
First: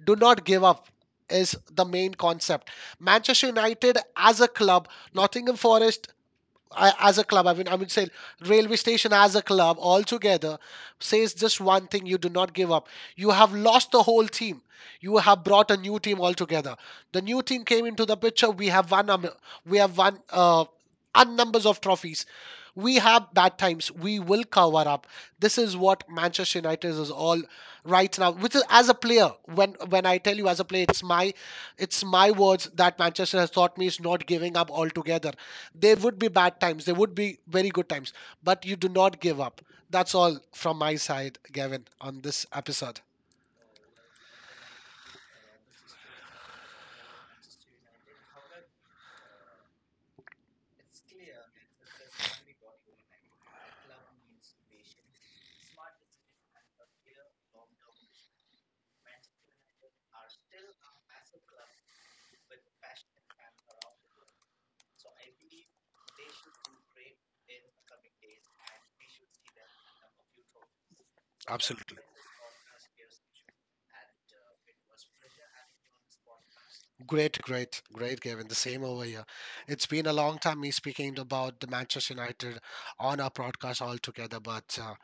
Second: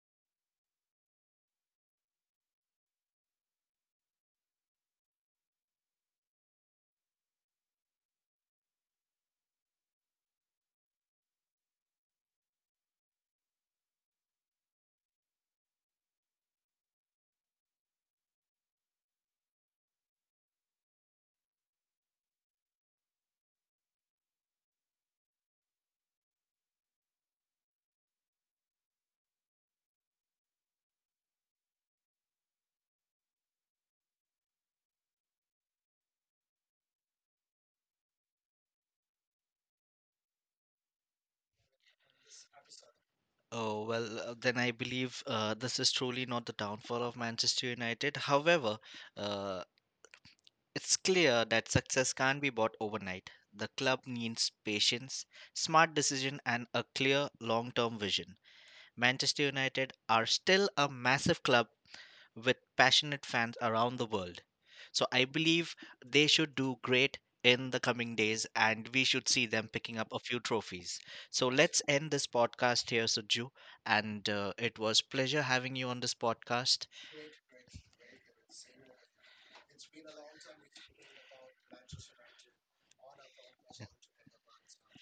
[SPEAKER 2] do not give up is the main concept. Manchester United as a club, Nottingham Forest, I, as a club, I mean, I would say railway station as a club altogether, says just one thing: you do not give up. You have lost the whole team. You have brought a new team altogether. The new team came into the picture. We have won. We have won un numbers of trophies. We have bad times. We will cover up. This is what Manchester United is all right now. Which is as a player, when I tell you as a player, it's my words that Manchester has taught me is not giving up altogether. There would be bad times, there would be very good times, but you do not give up. That's all from my side, Gavin, on this episode.
[SPEAKER 1] Oh well, then I believe this is truly not the downfall of Manchester United. However, uh, it's clear that success can't be bought overnight. The club needs patience, smart decision, and a clear long term vision. Manchester United are still a massive club with passionate fans around the world. So I believe they should do great in the coming days and we should see them picking up a few trophies. So let's
[SPEAKER 2] Absolutely.
[SPEAKER 1] end this podcast here, Suju. And it was pleasure having you on this podcast.
[SPEAKER 2] Great, great, great, Gavin. The same over here. It's been a long time me speaking about the Manchester United on our broadcast altogether, but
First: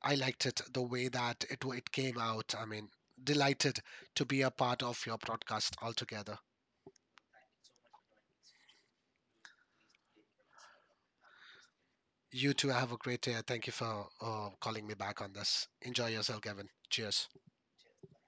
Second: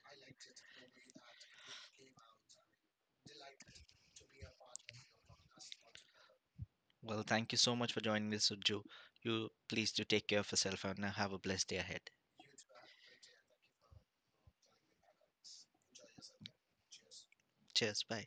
[SPEAKER 2] I liked it the way that it came out. I mean, delighted to be a part of your broadcast altogether.
[SPEAKER 1] Well, thank you so much for joining me, Suju. You please do take care of yourself and have a blessed day ahead.
[SPEAKER 2] You too. Have a great day. Thank you for calling me back on this. Enjoy yourself, Kevin. Cheers.
[SPEAKER 1] Cheers. Bye.